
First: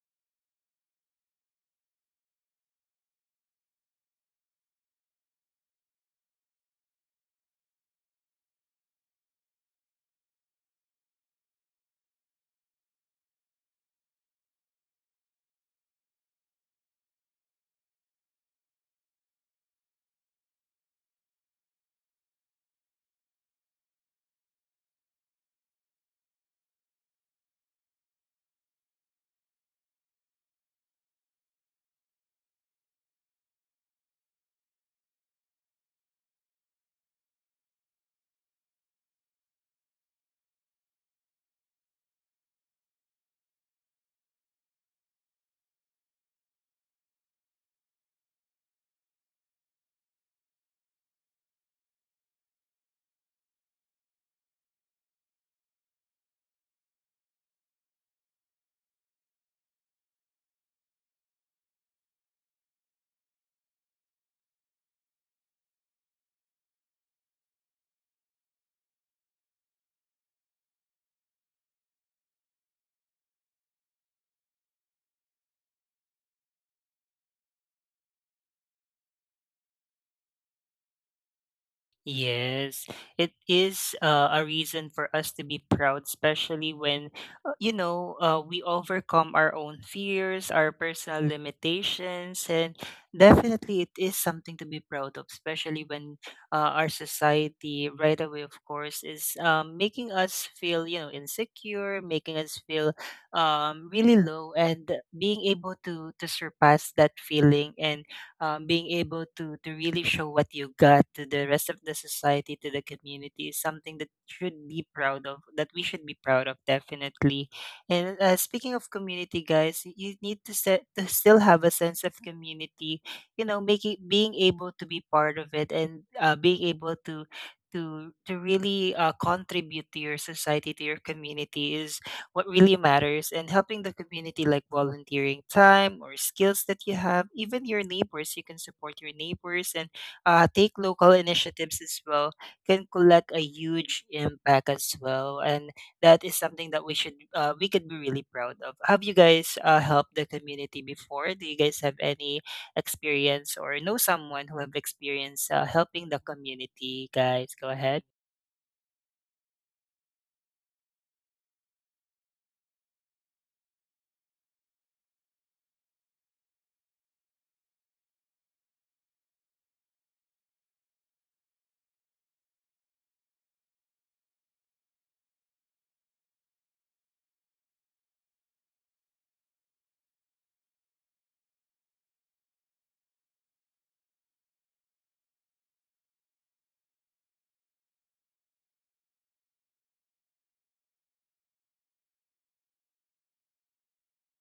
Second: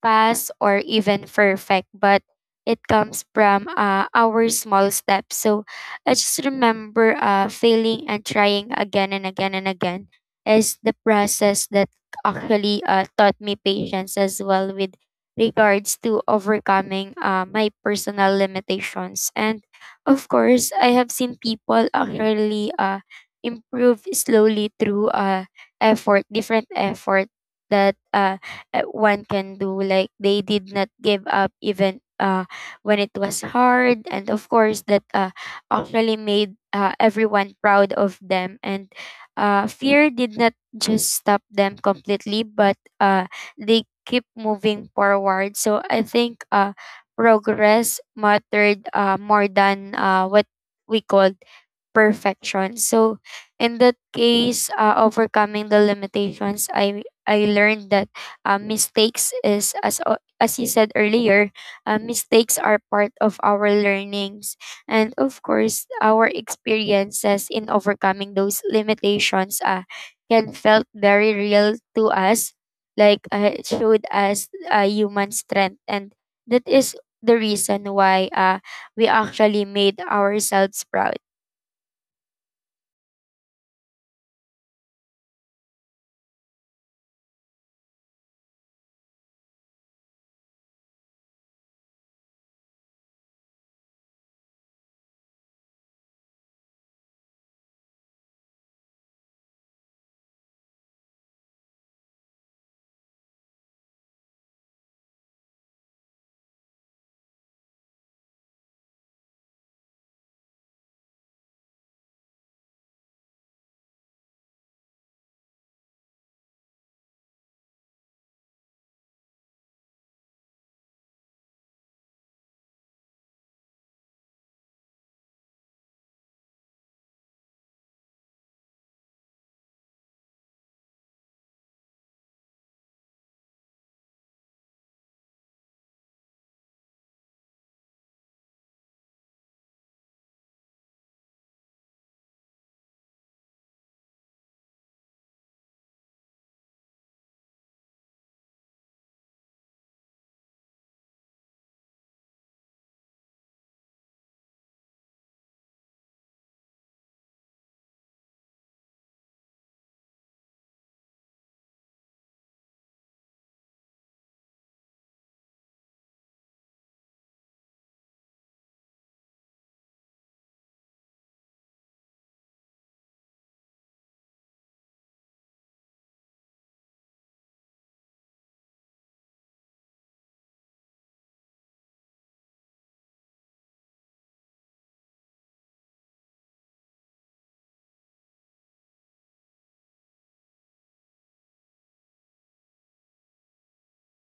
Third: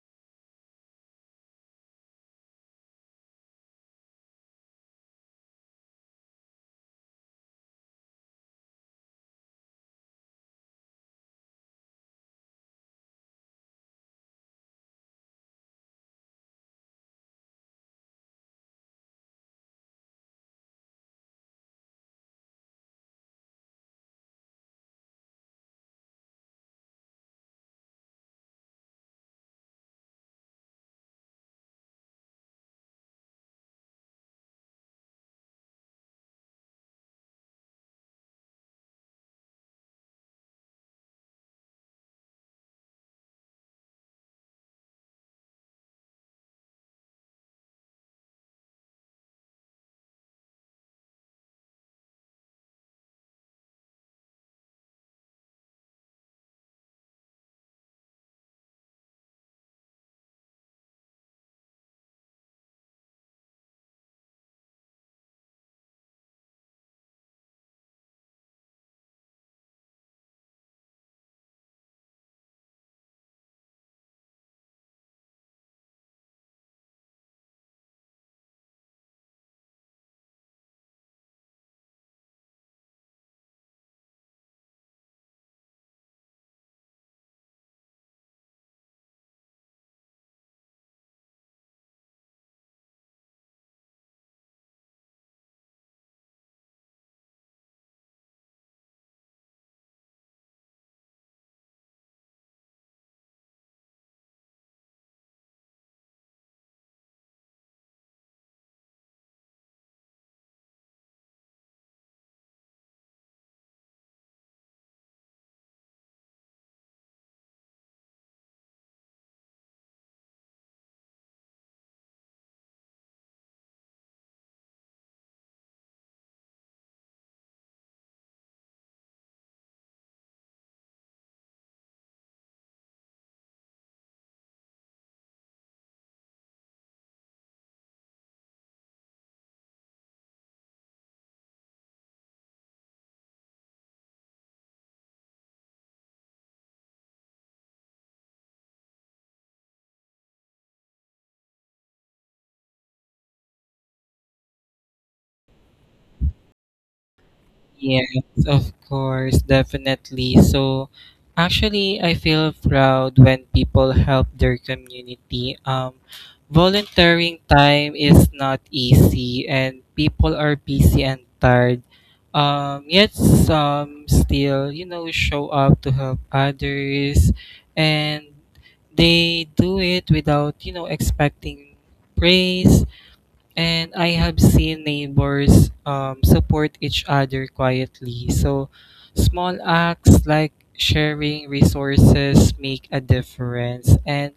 S2: fast or even perfect, but it comes from our small steps. So I just remember failing and trying again and again and again is the process that actually taught me patience as well with regards to overcoming my personal limitations. And of course, I have seen people actually improve slowly through effort, different effort that one can do. Like they did not give up even when it was hard, and of course that actually made everyone proud of them. And fear did not just stop them completely, but they keep moving forward. So I think progress mattered more than what we called perfection. So in that case, overcoming the limitations, I learned that mistakes is as o- as you said earlier, mistakes are part of our learnings, and of course, our experiences in overcoming those limitations can felt very real to us, like it showed us human strength, and that is the reason why we actually made ourselves proud.
S3: Yes, it is a reason for us to be proud, especially when, you know, we overcome our own fears, our personal limitations, and definitely it is something to be proud of, especially when our society, right away, of course, is making us feel, you know, insecure, making us feel really low, and being able to surpass that feeling and being able to really show what you got to the rest of the society, to the community, is something that should be proud of, that we should be proud of, definitely. And speaking of community, guys, you need to set to still have a sense of community, you know, making being able to be part of it, and being able to to really contribute to your society, to your community, is what really matters. And helping the community, like volunteering time or skills that you have, even your neighbors, you can support your neighbors, and take local initiatives as well, can collect a huge impact as well. And that is something that we should, we could be really proud of. Have you guys helped the community before? Do you guys have any experience or know someone who have experience helping the community, guys? Go ahead.
S1: Yes, of course, definitely. So, actually, I feel proud when people help their community. Volunteering time is not easy, and people are busy and tired. Yet some still, show up to help others, and they do it without, expecting praise. And I have seen neighbors support each other quietly. So, small acts like sharing resources make a difference. And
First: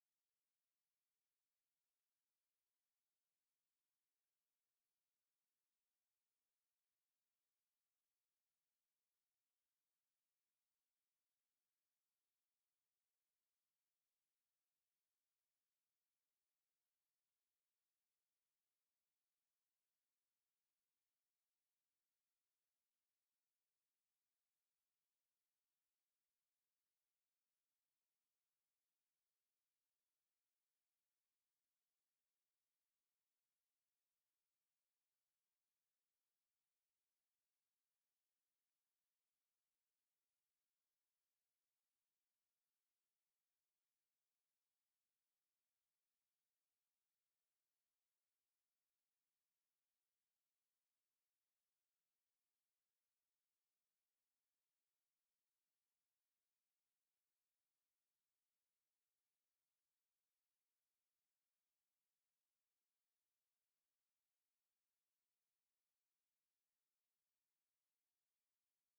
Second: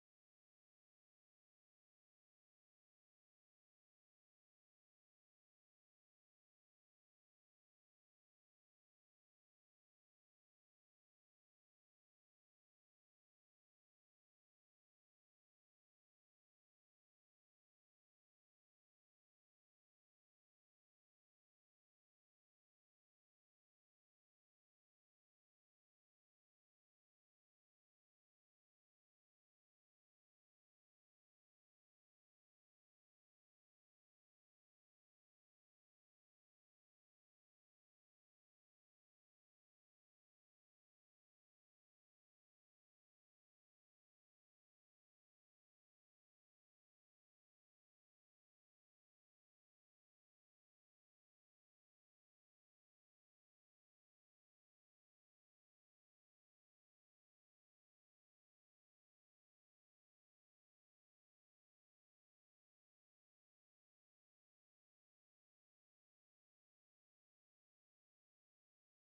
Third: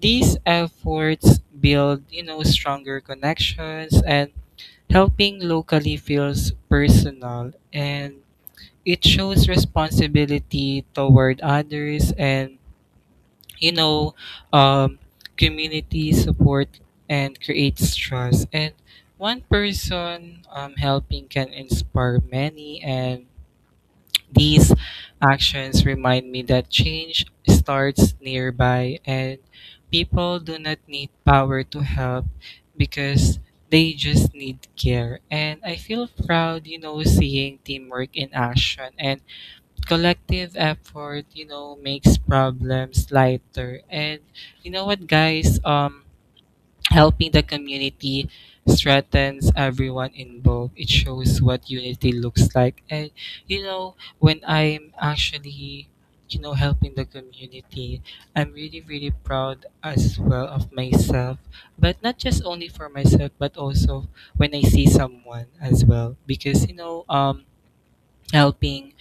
S1: these efforts build, stronger connections, and helping locally feels personal, and it shows responsibility toward others. And you know, um, community support and creates trust. And one person helping can inspire many. And these actions remind me that change starts nearby, and people do not need power to help because they just need care. And I feel proud, seeing teamwork in action. And collective effort, makes problems lighter. And you know what, guys? Helping the community strengthens everyone involved. It shows what unity looks like. And you know, when I'm actually you know helping the community, I'm really really proud as well of myself, but not just only for myself, but also when I see someone as well, because helping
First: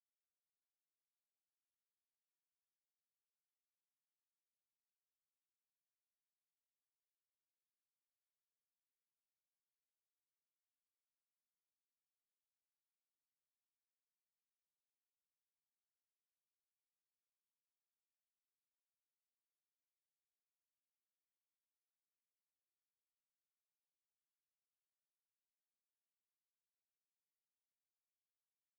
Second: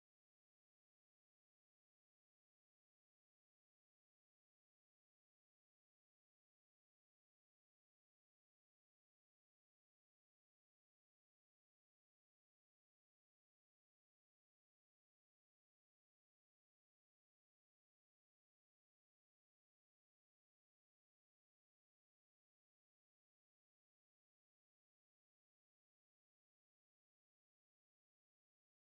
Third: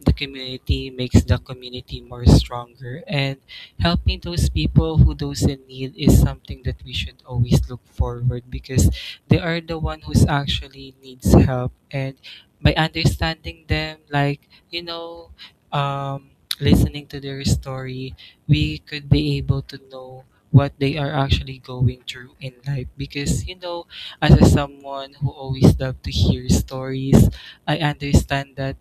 S1: the community makes the community more stronger, and helping those people who those in need is something that we should always look forward, because they are the one who's actually needs help. And by understanding them, like, you know um, listening to their story, we could be able to know what they are actually going through in life, because you know, as a someone who always love to hear stories, I understand that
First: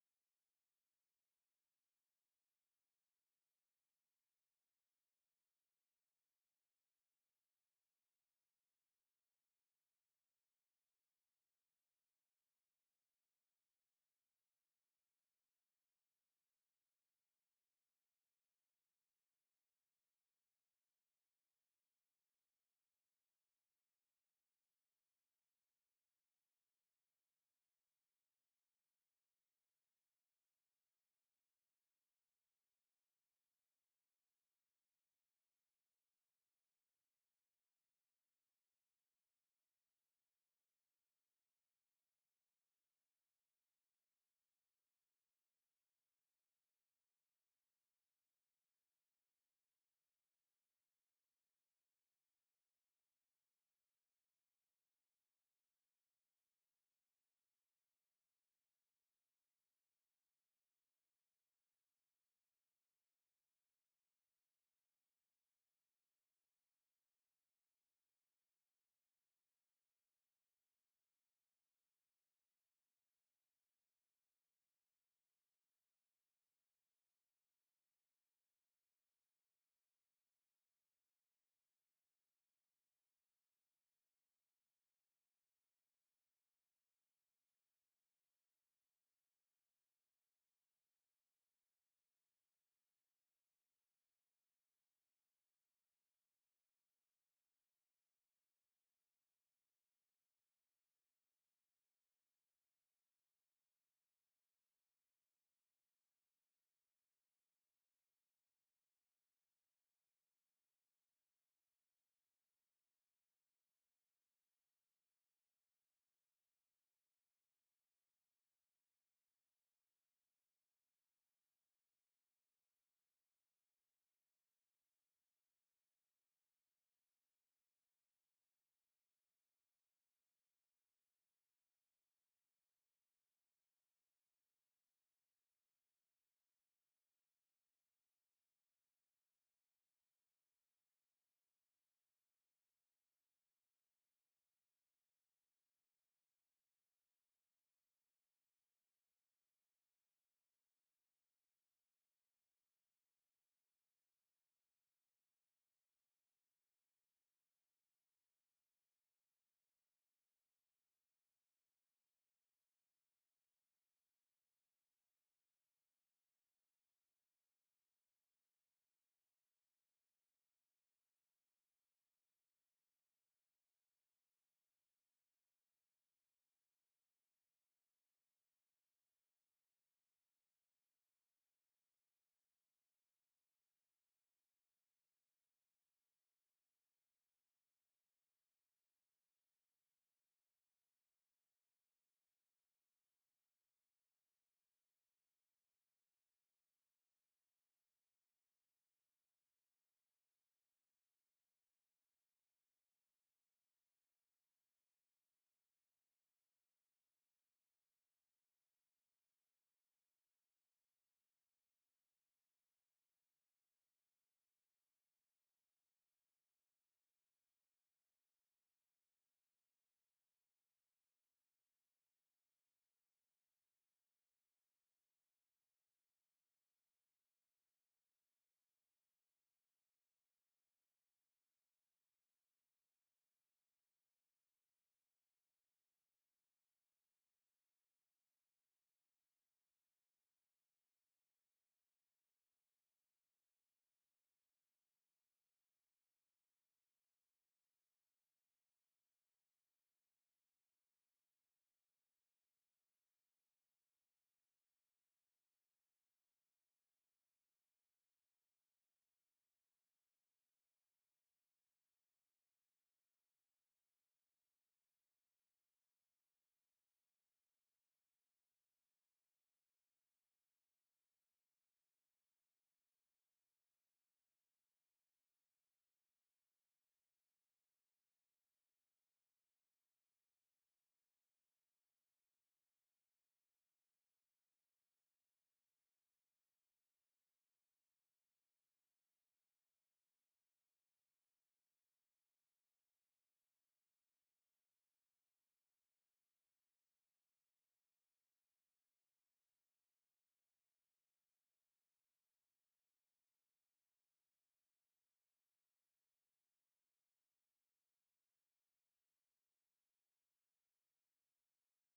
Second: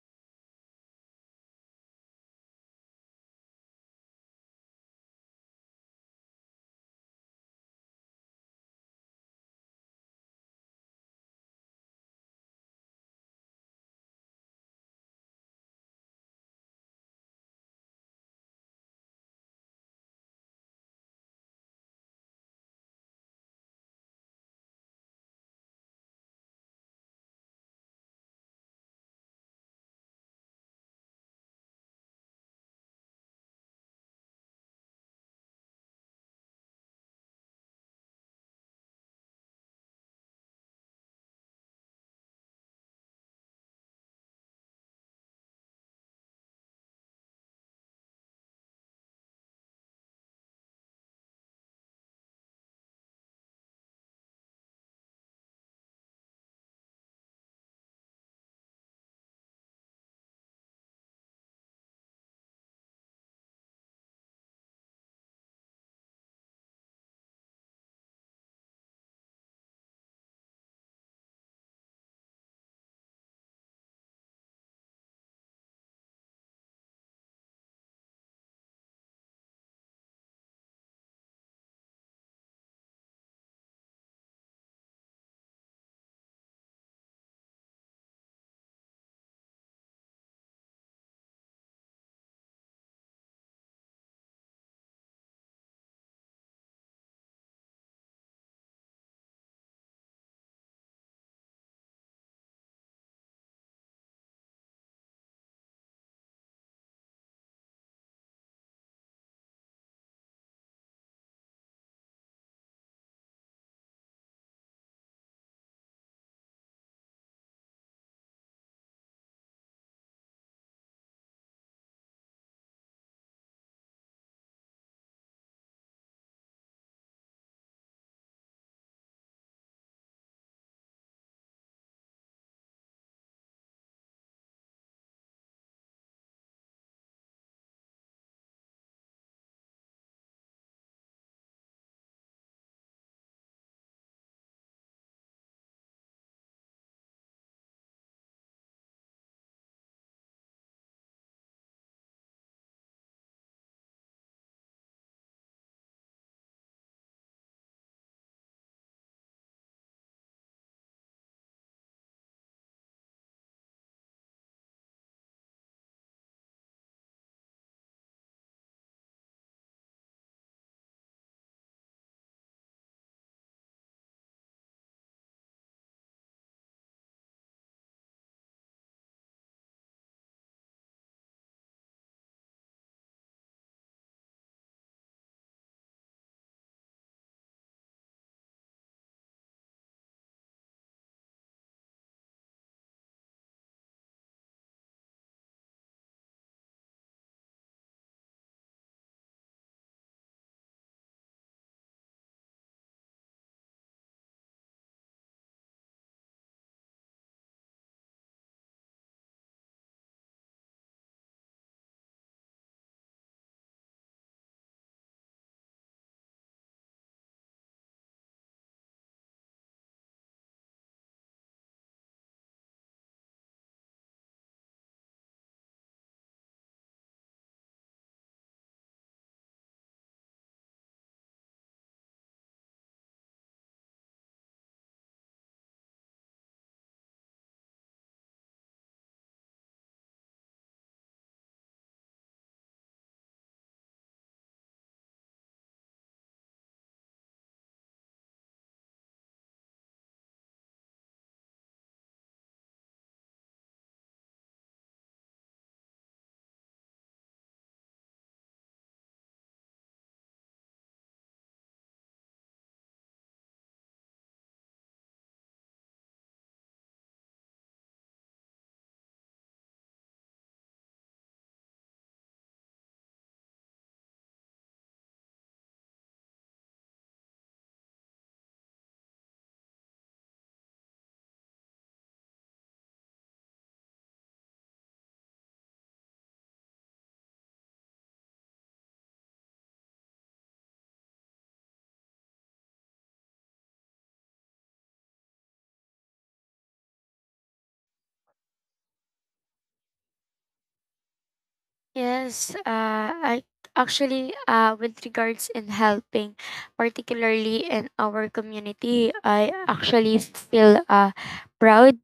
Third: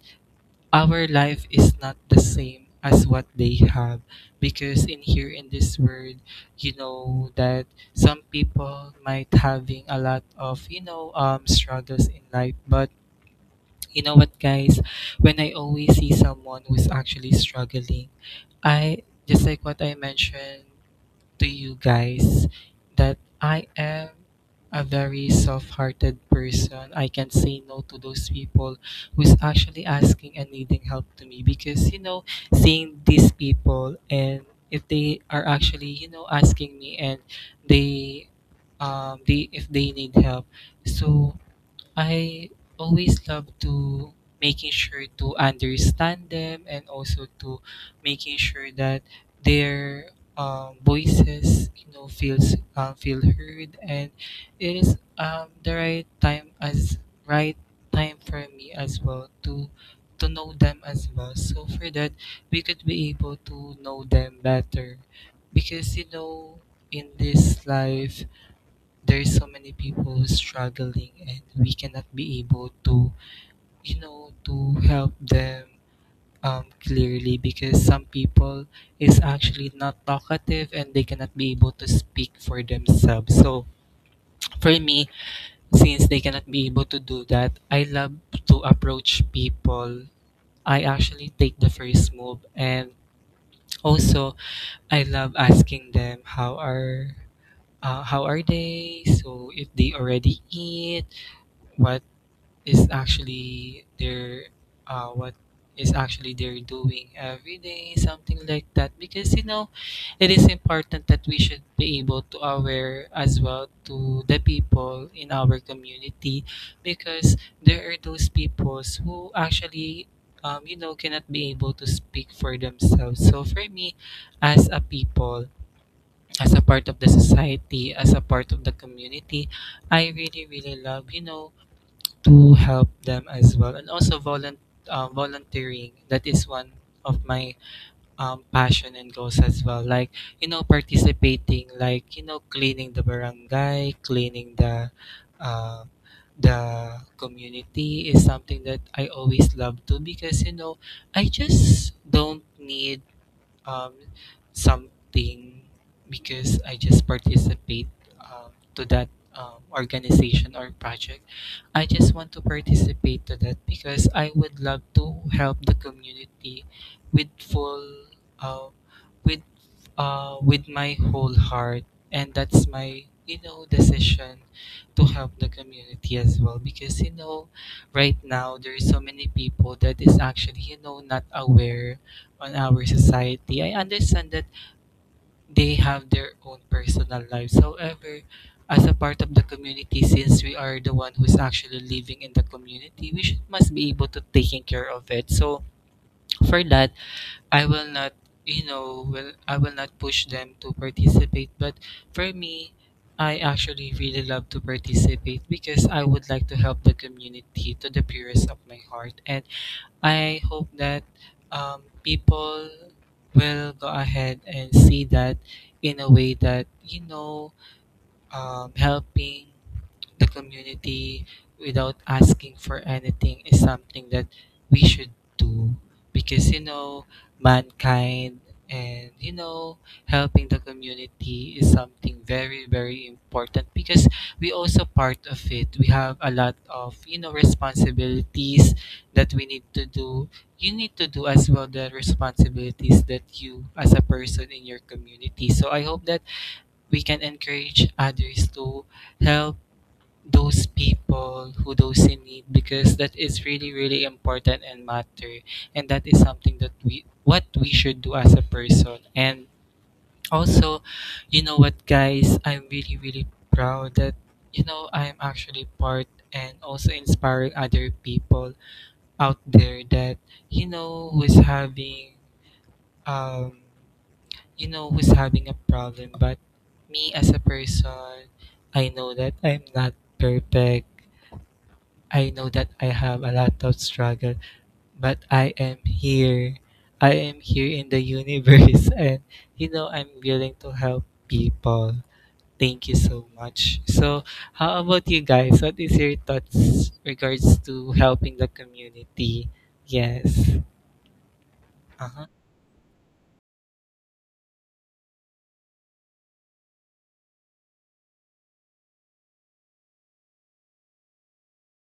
S1: our life is not the same as what they have, because in here in this world, you know that some people might having a lot of struggles in life. But you know what, guys, when I always see someone who's actually struggling, I just like what I mentioned to you guys, that I am a very soft hearted person. I can say no to those people who's actually asking and needing help to me because, you know, seeing these people, and if they are actually, you know, asking me, and they they if they need help. So I always love to making sure to understand them, and also to making sure that their voices you know feel heard. And it is the right time, as right time for me as well to know them as well, so for that we could be able to know them better. Because you know, in this life, there's so many people who's struggling, and we cannot be able to, you know, to help them clearly, because some people is actually not talkative and they cannot be able to speak for themselves. So for me, since they cannot be able to do that, I love to approach people. I actually take the first move, and also I love asking them how are they, so if they already eat, what is actually their, what is actually they're doing every day, something like that. Because you know, it is important that we should be able to aware as well to the people in our community, because there are those peoples who actually, you know, cannot be able to speak for themselves. So for me, as a people, as a part of the society, as a part of the community, I really really love, you know, to help them as well. And also volunteering, that is one of my passion and goals as well, like, you know, participating, like, you know, cleaning the barangay, cleaning uh, the community is something that I always love to. Because you know, I just don't need um, something, because I just participate to that organization or project. I just want to participate to that because I would love to help the community with full, uh, with, with my whole heart, and that's my, you know, decision to help the community as well. Because you know, right now there's so many people that is actually, you know, not aware on our society. I understand that they have their own personal lives. However, as a part of the community, since we are the one who's actually living in the community, we should, must be able to taking care of it. So for that, I will not, you know, will I will not push them to participate. But for me, I actually really love to participate, because I would like to help the community to the purest of my heart. And I hope that people will go ahead and see that, in a way that, you know, helping the community without asking for anything is something that we should do. Because you know, mankind, and you know, helping the community is something very very important, because we also part of it. We have a lot of, you know, responsibilities that we need to do, you need to do as well, the responsibilities that you as a person in your community. So I hope that we can encourage others to help those people who those in need, because that is really really important and matter, and that is something that we what we should do as a person. And also, you know what, guys, I'm really really proud that, you know, I'm actually part and also inspiring other people out there that, you know, who is having um you know, who's having a problem. But me as a person, I know that I'm not perfect. I know that I have a lot of struggle, but I am here. I am here in the universe and you know, I'm willing to help people. Thank you so much. So how about you guys, what is your thoughts regards to helping the community? Yes. Uh-huh.
S2: Yes, I actually with regards in helping, particularly in our community, I actually feel proud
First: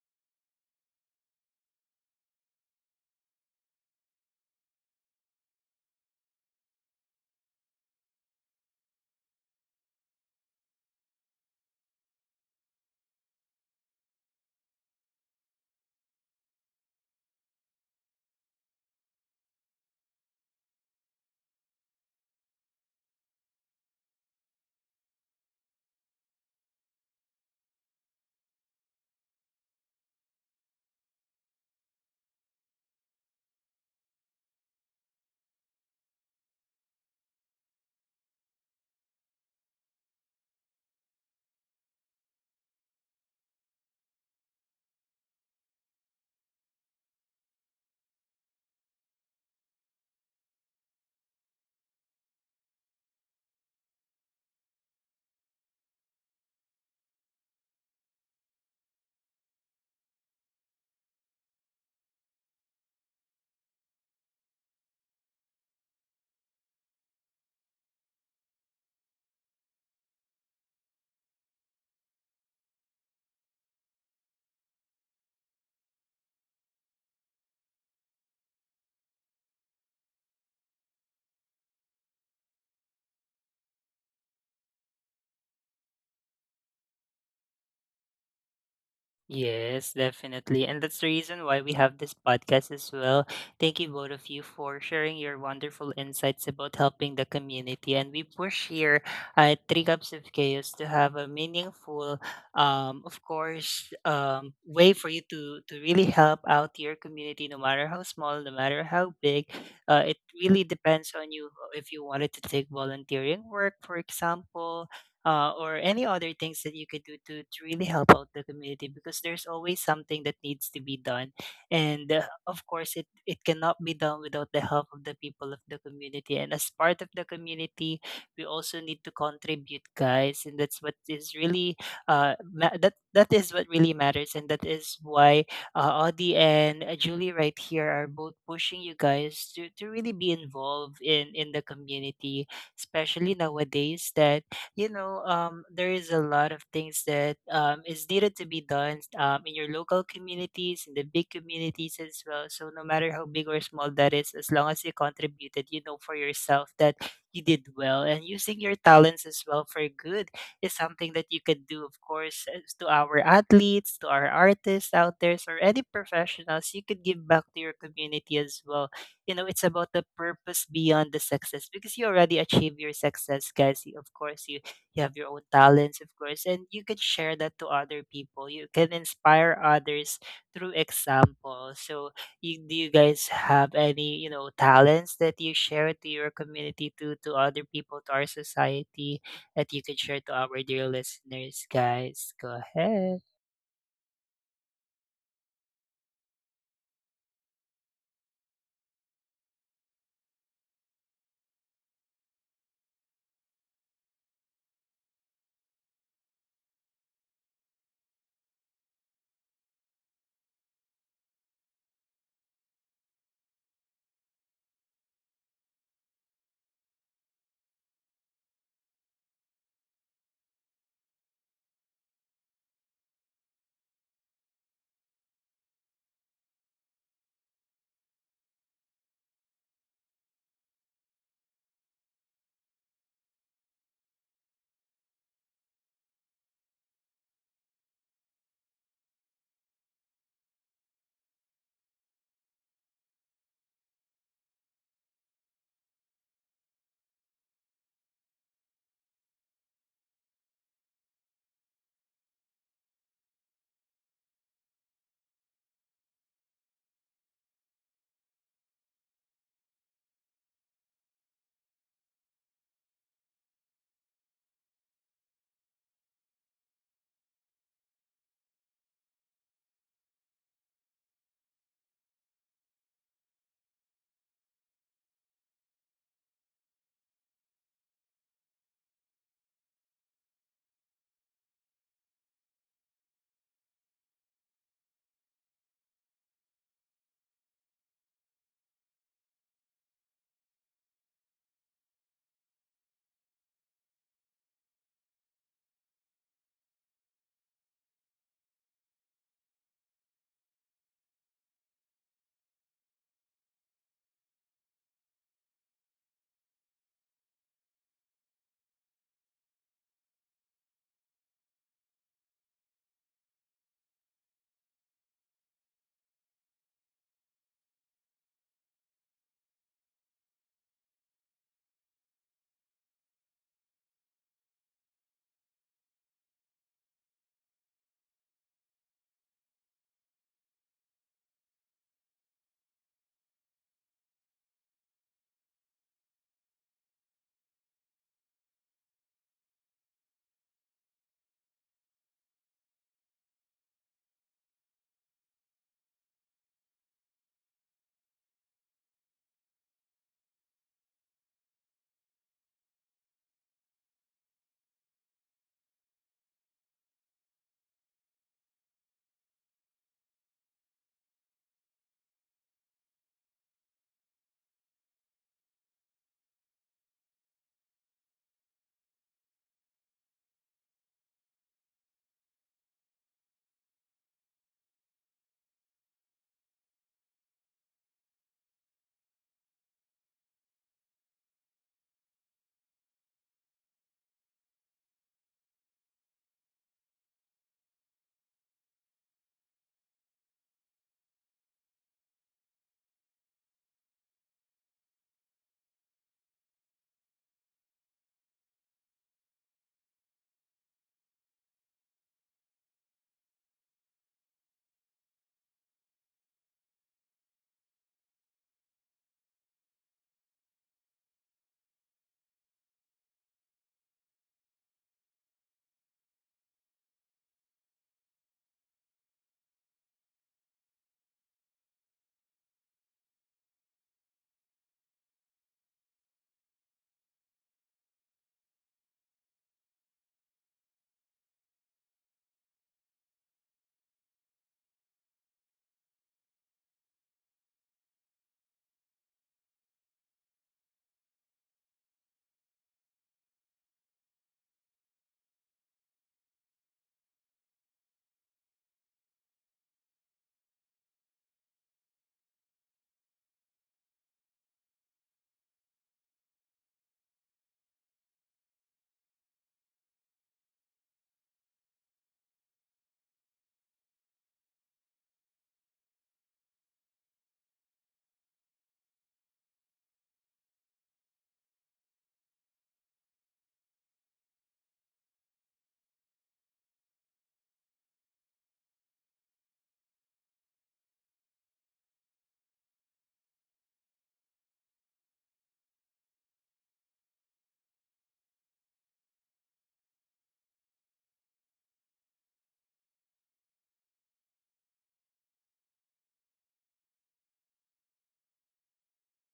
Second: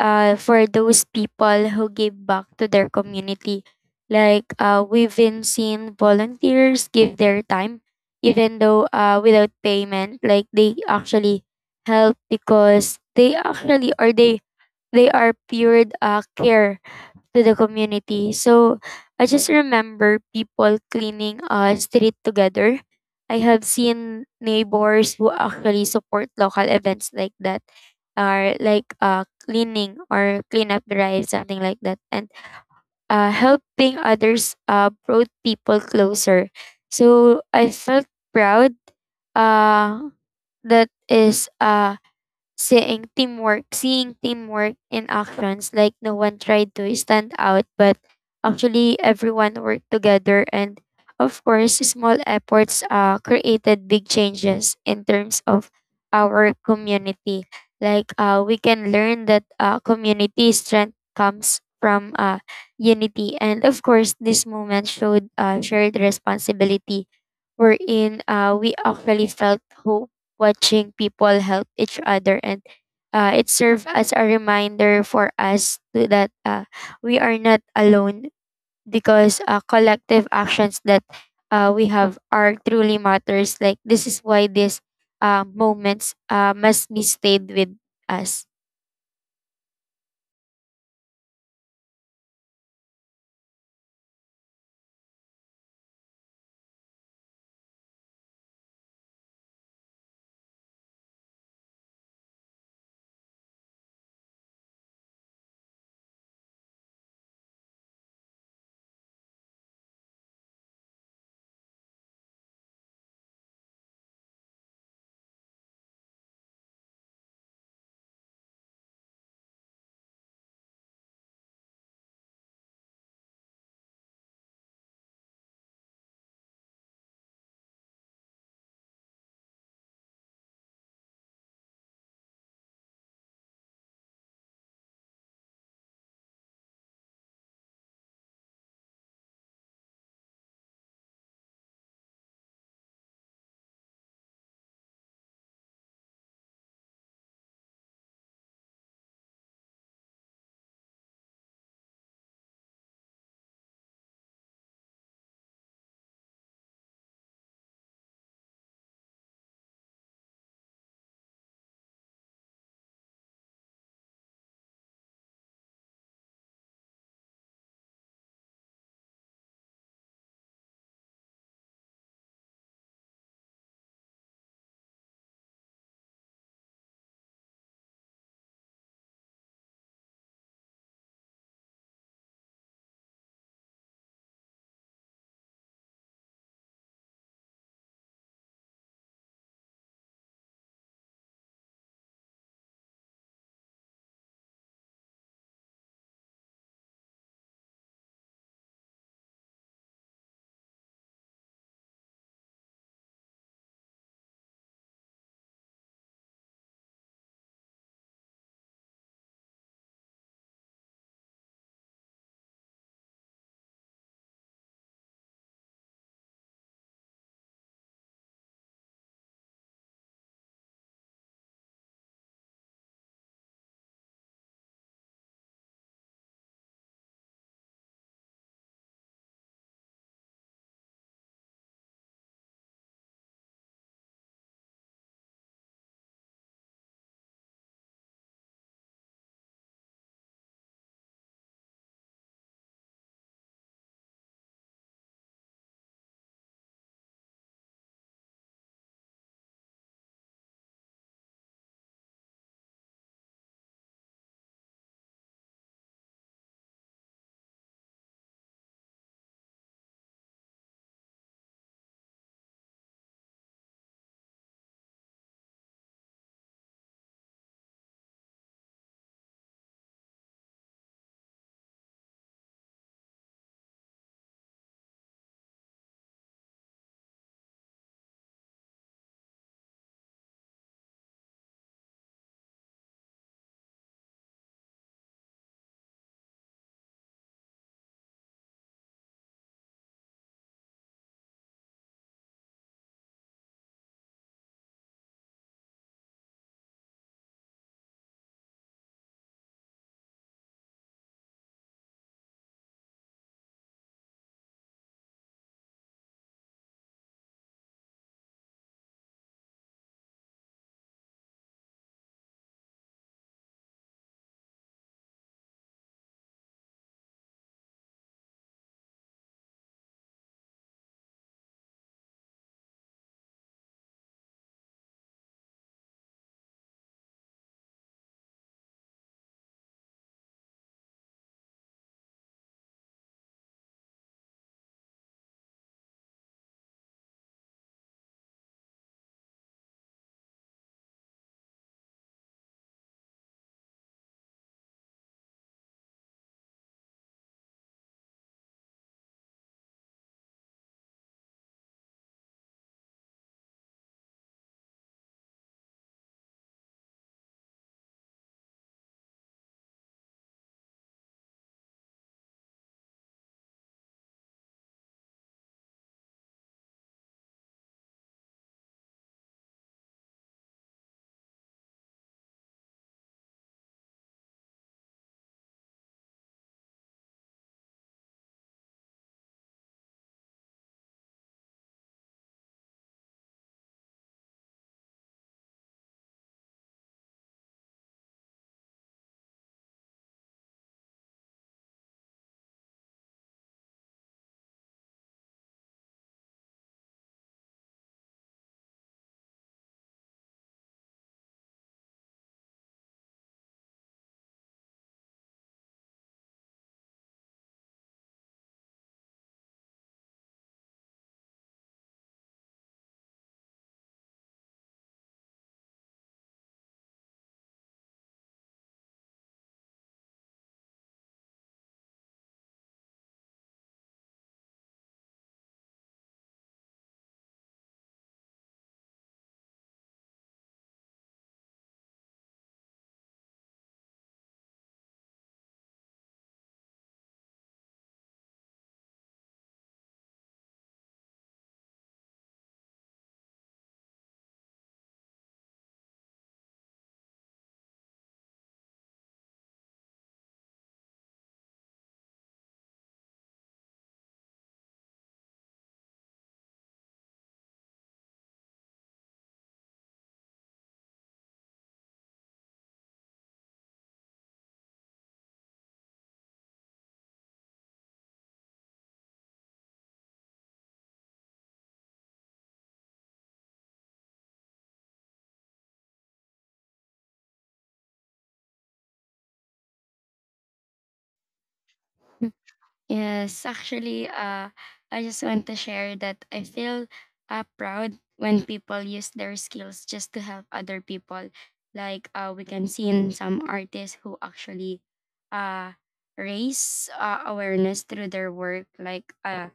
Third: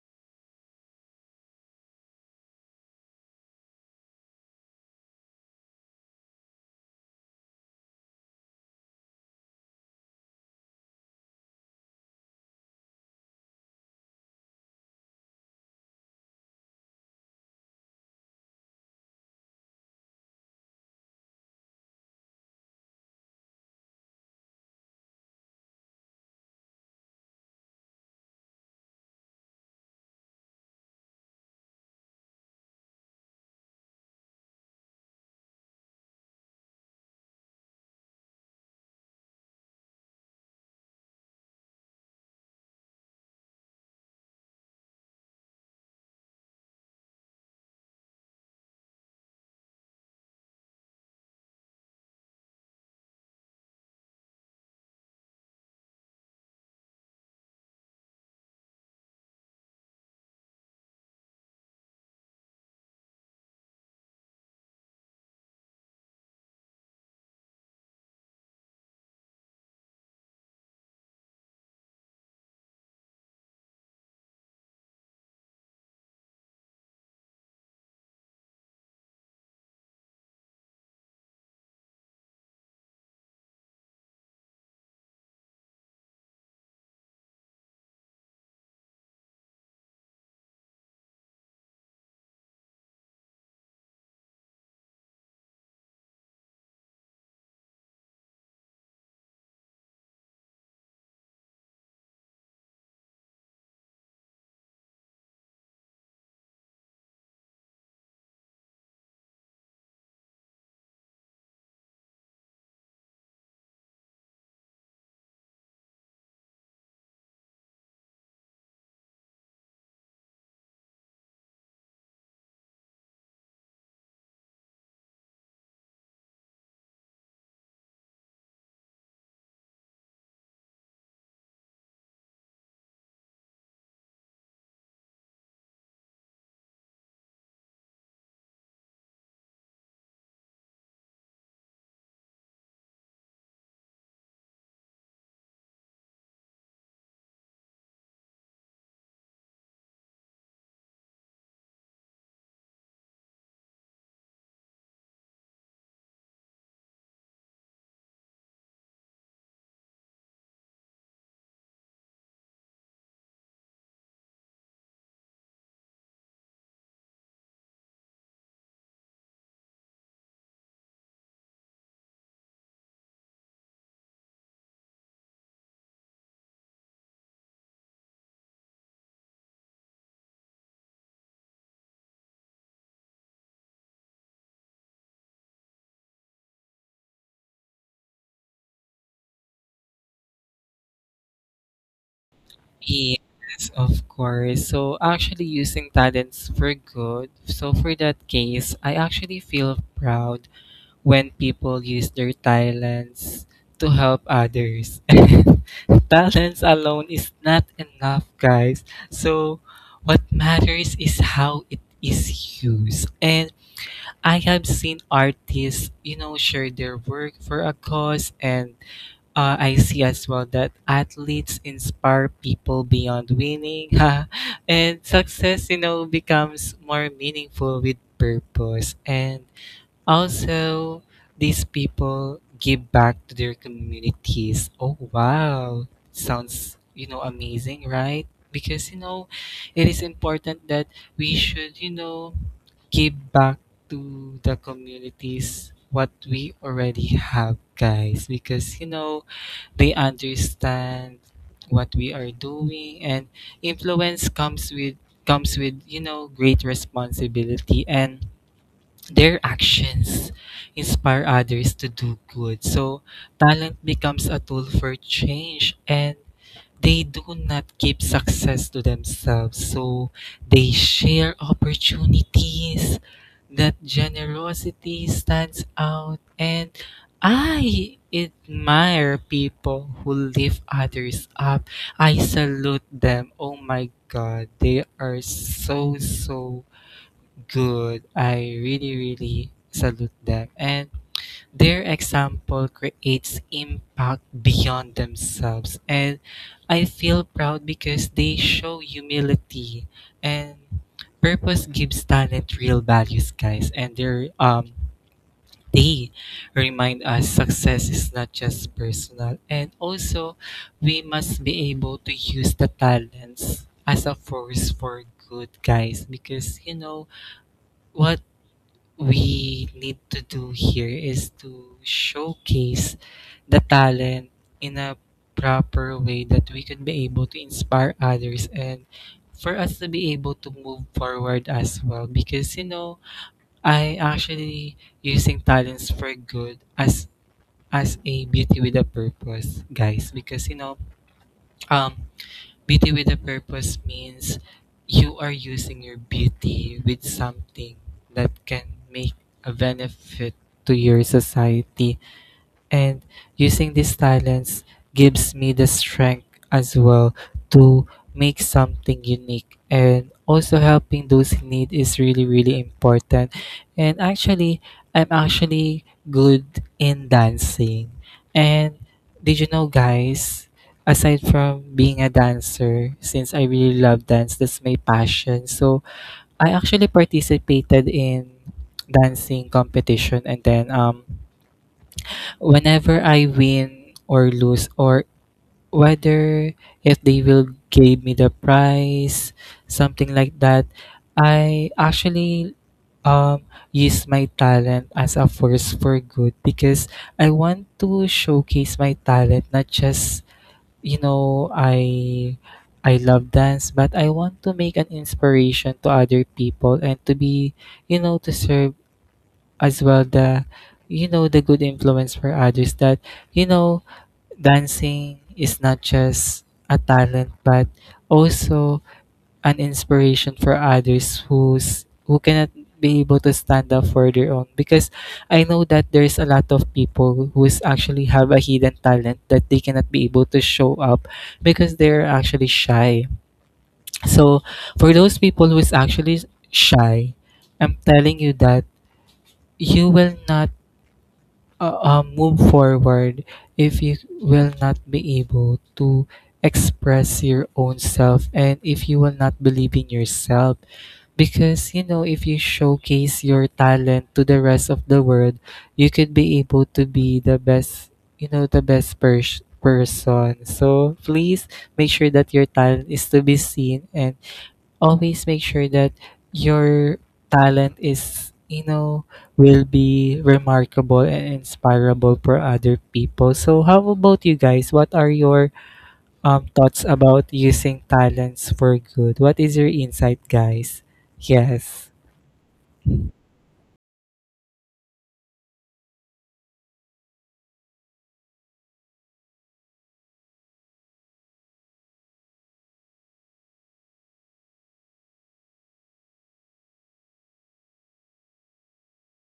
S2: for those people who give back to their community. Like we've been seeing volunteers give their time, even though without payment, like they actually help because they are pure care to the community. So I just remember people cleaning a street together. I have seen neighbors who actually support local events like that, or like cleaning or cleanup drive, something like that, and helping others brought people closer. So I felt proud uh, that is seeing teamwork in actions. Like no one tried to stand out, but actually everyone worked together, and of course small efforts created big changes in terms of our community. Like we can learn that community strength comes from unity, and of course this moment showed shared responsibility, wherein we actually felt hope watching people help each other, and it served as a reminder for us to, that we are not alone, because collective actions that we have are truly matters. Like this is why these moments must be stayed with us.
S3: Yes, definitely. And that's the reason why we have this podcast as well. Thank you, both of you, for sharing your wonderful insights about helping the community. And we push here at Three Cups of Chaos to have a meaningful, of course, way for you to really help out your community, no matter how small, no matter how big. It really depends on you if you wanted to take volunteering work, for example, or any other things that you could do to really help out the community because there's always something that needs to be done, and of course it cannot be done without the help of the people of the community, and as part of the community we also need to contribute, guys. And that's what is really that that is what really matters, and that is why Audie and Julie right here are both pushing you guys to really be involved in the community, especially nowadays that you know, there is a lot of things that is needed to be done in your local communities, in the big communities as well. So no matter how big or small that is, as long as you contributed, you know, for yourself that you did well, and using your talents as well for good is something that you could do, of course, as to our athletes, to our artists out there, or any professionals. You could give back to your community as well. You know, it's about the purpose beyond the success because you already achieve your success, guys. Of course, you have your own talents, of course, and you can share that to other people. You can inspire others through example. So, you, do you guys have any, you know, talents that you share to your community, to other people, to our society, that you can share to our dear listeners, guys? Go ahead.
S1: Yes, of course. So actually using talents for good. So for that case, I actually feel proud when people use their talents to help others. Talents alone is not enough, guys. So what matters is how it is used. And I have seen artists, you know, share their work for a cause. And I see as well that athletes inspire people beyond winning, ha, and success, you know, becomes more meaningful with purpose. And also, these people give back to their communities. Oh, wow! Sounds, you know, amazing, right? Because, you know, it is important that we should, you know, give back to the communities what we already have, guys. Because, you know, they understand what we are doing, and influence comes with you know great responsibility, and their actions inspire others to do good. So talent becomes a tool for change, and they do not keep success to themselves. So they share opportunities. That generosity stands out. And I admire people who lift others up. I salute them. Oh my God. They are so, so good. I really, really salute them. And their example creates impact beyond themselves, and I feel proud because they show humility, and purpose gives talent real values, guys. And they remind us success is not just personal, and also we must be able to use the talents as a force for good, guys. Because you know what, we need to do here is to showcase the talent in a proper way that we could be able to inspire others, and for us to be able to move forward as well. Because you know I actually using talents for good as a beauty with a purpose, guys. Because um beauty with a purpose means you are using your beauty with something that can make a benefit to your society, and using these talents gives me the strength as well to make something unique. And also, helping those in need is really, really important. And actually, I'm actually good in dancing. And did you know, guys, aside from being a dancer, since I really love dance, that's my passion, so I actually participated in dancing competition. And then whenever I win or lose, or whether if they will give me the prize, something like that, I actually um use my talent as a force for good because I want to showcase my talent, not just you know, I I love dance, but I want to make an inspiration to other people and to be, you know, to serve as well the, you know, the good influence for others, that, you know, dancing is not just a talent but also an inspiration for others who's who cannot be able to stand up for their own. Because I know that there's a lot of people who is actually have a hidden talent that they cannot be able to show up because they're actually shy. So for those people who is actually shy, I'm telling you that you will not move forward if you will not be able to express your own self, and if you will not believe in yourself. Because you know, if you showcase your talent to the rest of the world, you could be able to be the best, you know, the best person. So please make sure that your talent is to be seen, and always make sure that your talent is, you know, will be remarkable and inspirable for other people. So how about you, guys? What are your thoughts about using talents for good? What is your insight, guys? Yes.
S2: Yes, actually, I just want to share that I feel proud when people use their skills just to help other people. Like we can see in some artists who actually uh, raise awareness through their work. Like uh,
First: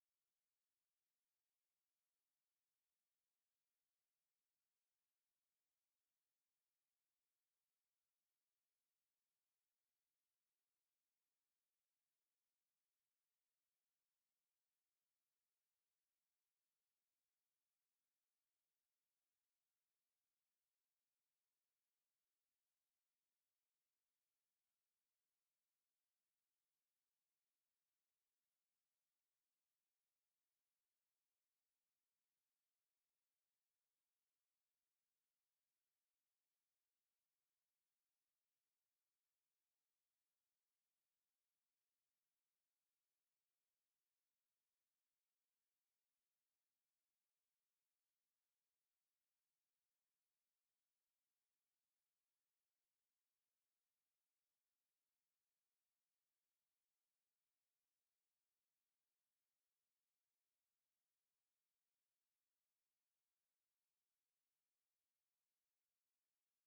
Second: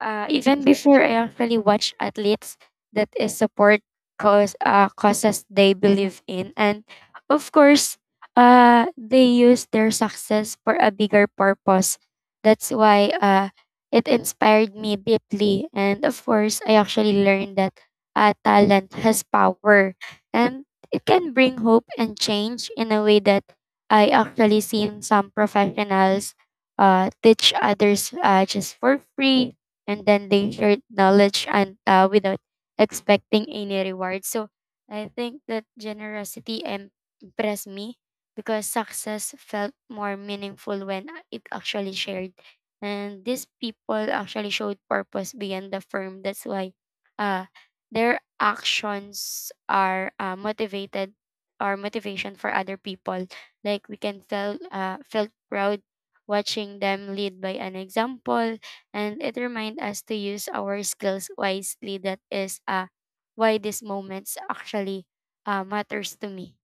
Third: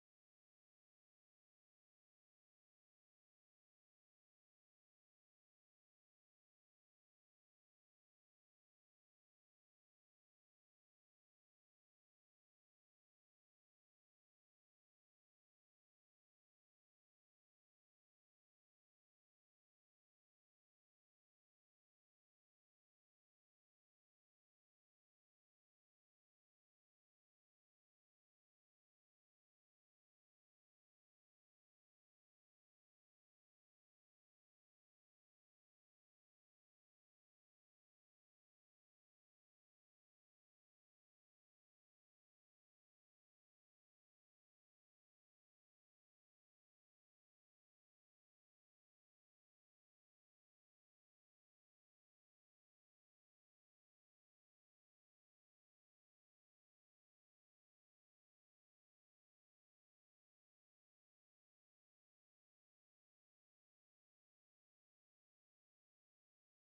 S2: uh, even before I actually watch athletes that is support causes they believe in, and of course, they use their success for a bigger purpose. That's why it inspired me deeply, and of course, I actually learned that talent has power, and it can bring hope and change in a way that I actually seen some professionals teach others just for free, and then they shared knowledge and without expecting any reward. So I think that impressed me because success felt more meaningful when it actually shared. And these people actually showed purpose beyond the firm. That's why uh, their actions are motivated or motivation for other people. Like we can feel felt proud watching them lead by an example, and it reminds us to use our skills wisely. That is why these moments actually matters to me.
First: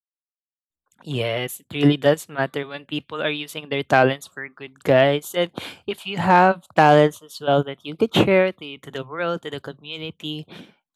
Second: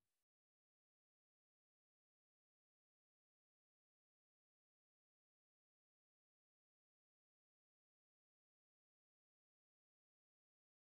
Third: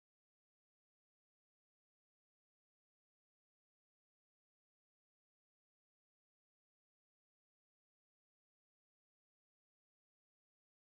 S3: Yes, it really does matter when people are using their talents for good, guys. And if you have talents as well that you could share to the world, to the community,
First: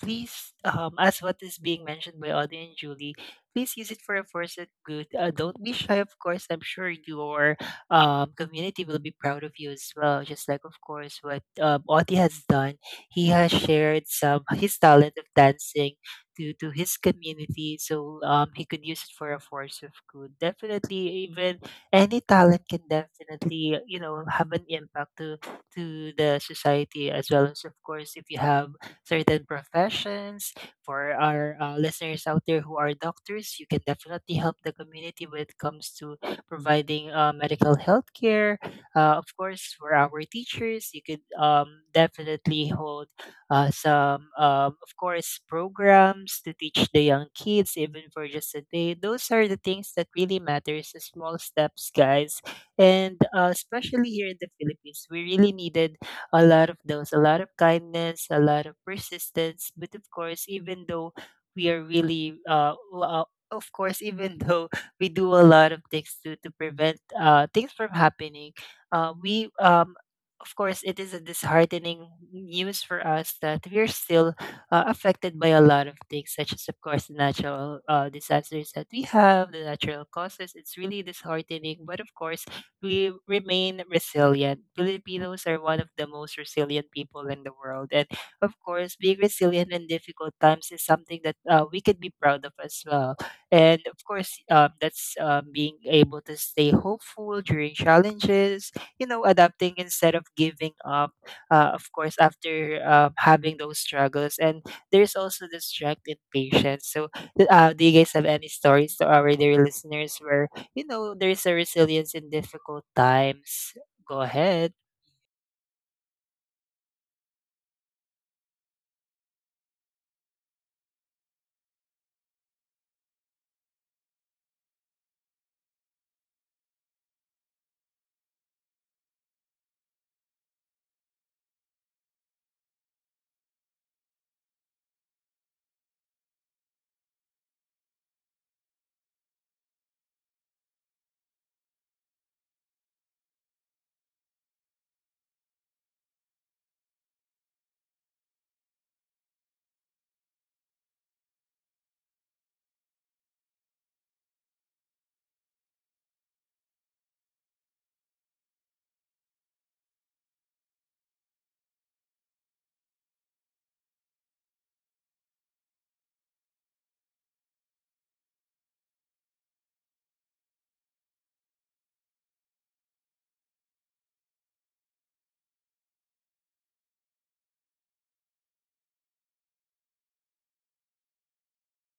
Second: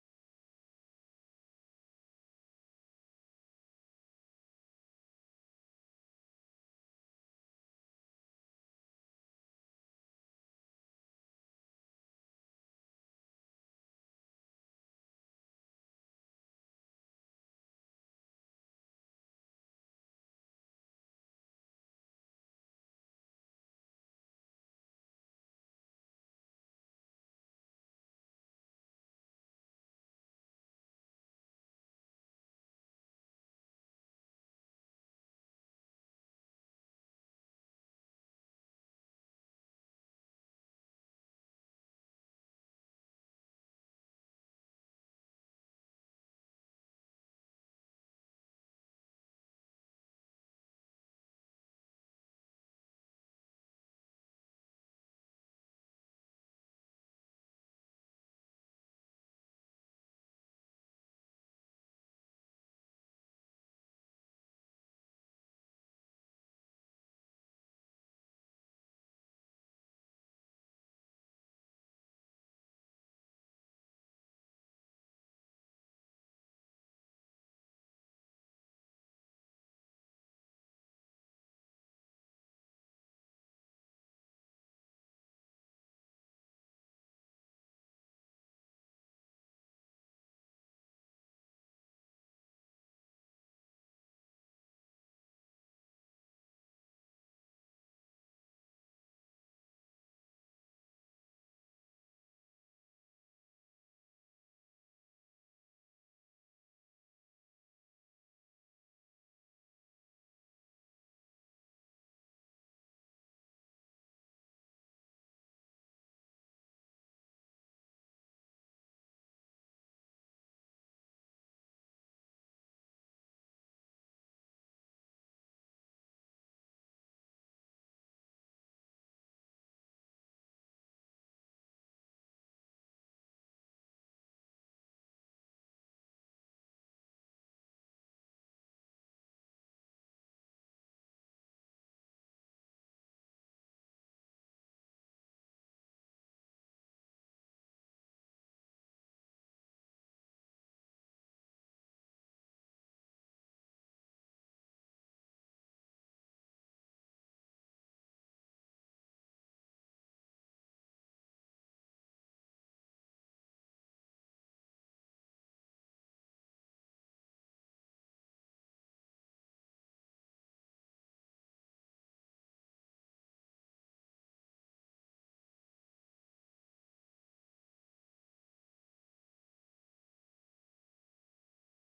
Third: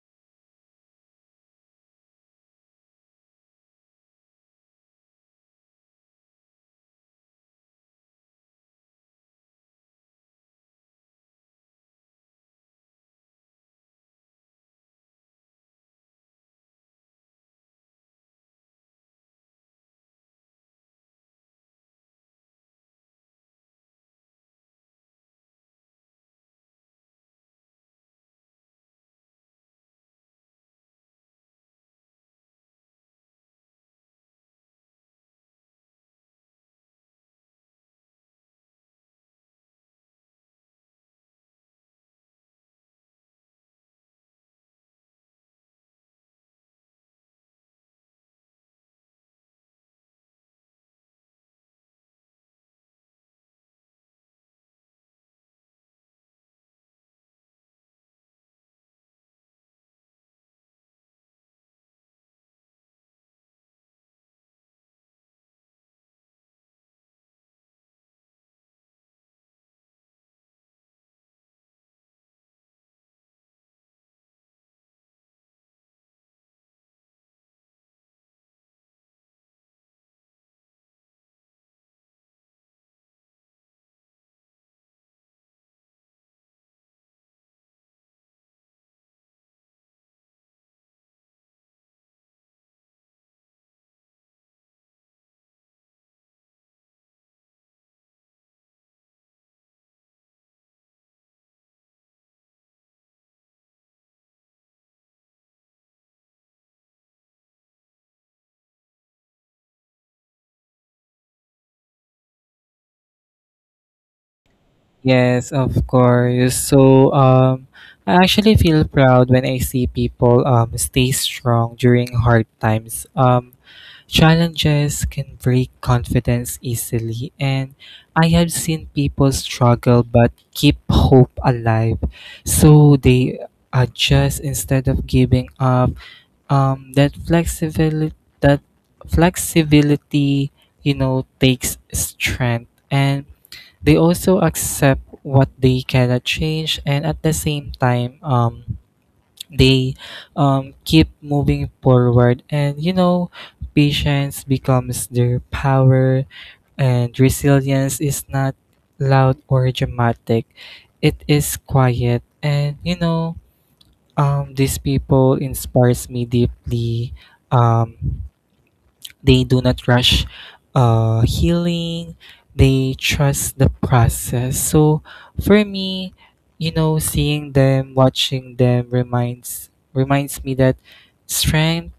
S3: please, as what is being mentioned by Audie and Julie, please use it for a force of good. Don't be shy, of course. I'm sure your community will be proud of you as well. Just like, of course, what Audie has done. He has shared some his talent of dancing to his community, so he could use it for a force of good. Definitely, even any talent can definitely have an impact to the society as well. As of course, if you have certain professions, for our listeners out there who are doctors, you can definitely help the community when it comes to providing medical health care. Of course, for our teachers, you could definitely hold of course, programs to teach the young kids, even for just a day. Those are the things that really matters, the small steps, guys. And especially here in the Philippines, we really needed a lot of those, a lot of kindness, a lot of persistence. But of course, even though we are really, w- of course, even though we do a lot of things to prevent things from happening, we of course, it is a disheartening news for us that we're still affected by a lot of things, such as, of course, the natural disasters that we have, the natural causes. It's really disheartening, but of course, we remain resilient. Filipinos are one of the most resilient people in the world. And of course, being resilient in difficult times is something that we could be proud of as well. And of course, that's being able to stay hopeful during challenges, adapting instead of giving up, of course, after having those struggles. And there's also the strength in patience. So do you guys have any stories to our dear listeners where, there's a resilience in difficult times? Go ahead.
S1: Yes, of course. So I actually feel proud when I see people stay strong during hard times. Challenges can break confidence easily, and I have seen people struggle but keep hope alive. So they adjust instead of giving up. Um, that flexibility, that flexibility, you know, takes strength, and they also accept what they cannot change. And at the same time, they keep moving forward. And you know, patience becomes their power, and resilience is not loud or dramatic, it is quiet. And you know, these people inspires me deeply. um, they do not rush healing. They trust the process. So for me, you know, seeing them, watching them reminds me that strength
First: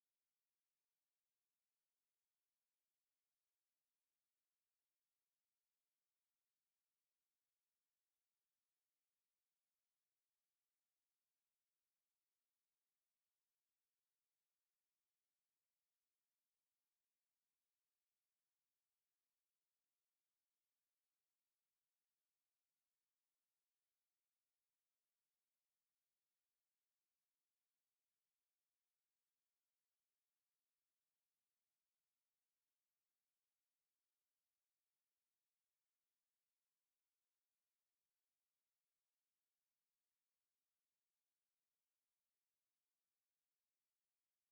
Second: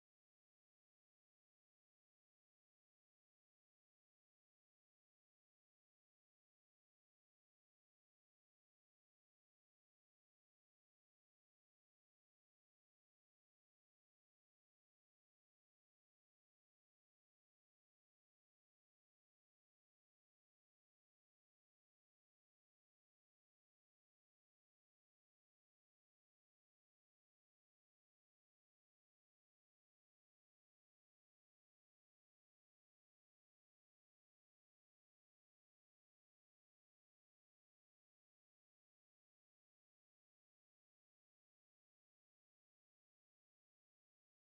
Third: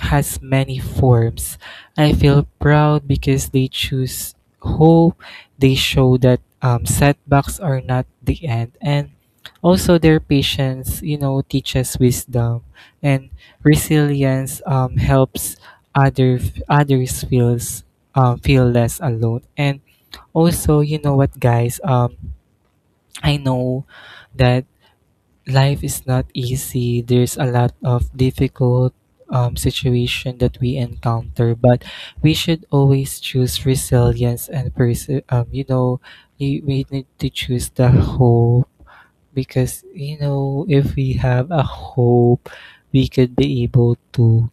S1: has many forms. I feel proud because they choose hope. They show that setbacks are not the end, and also their patience, you know, teaches wisdom. And resilience helps other others feel less alone. And also, you know what, guys, I know that life is not easy. There's a lot of difficult situation that we encounter, but we should always choose resilience and you know, we need to choose the hope. Because you know, if we have a hope, we could be able to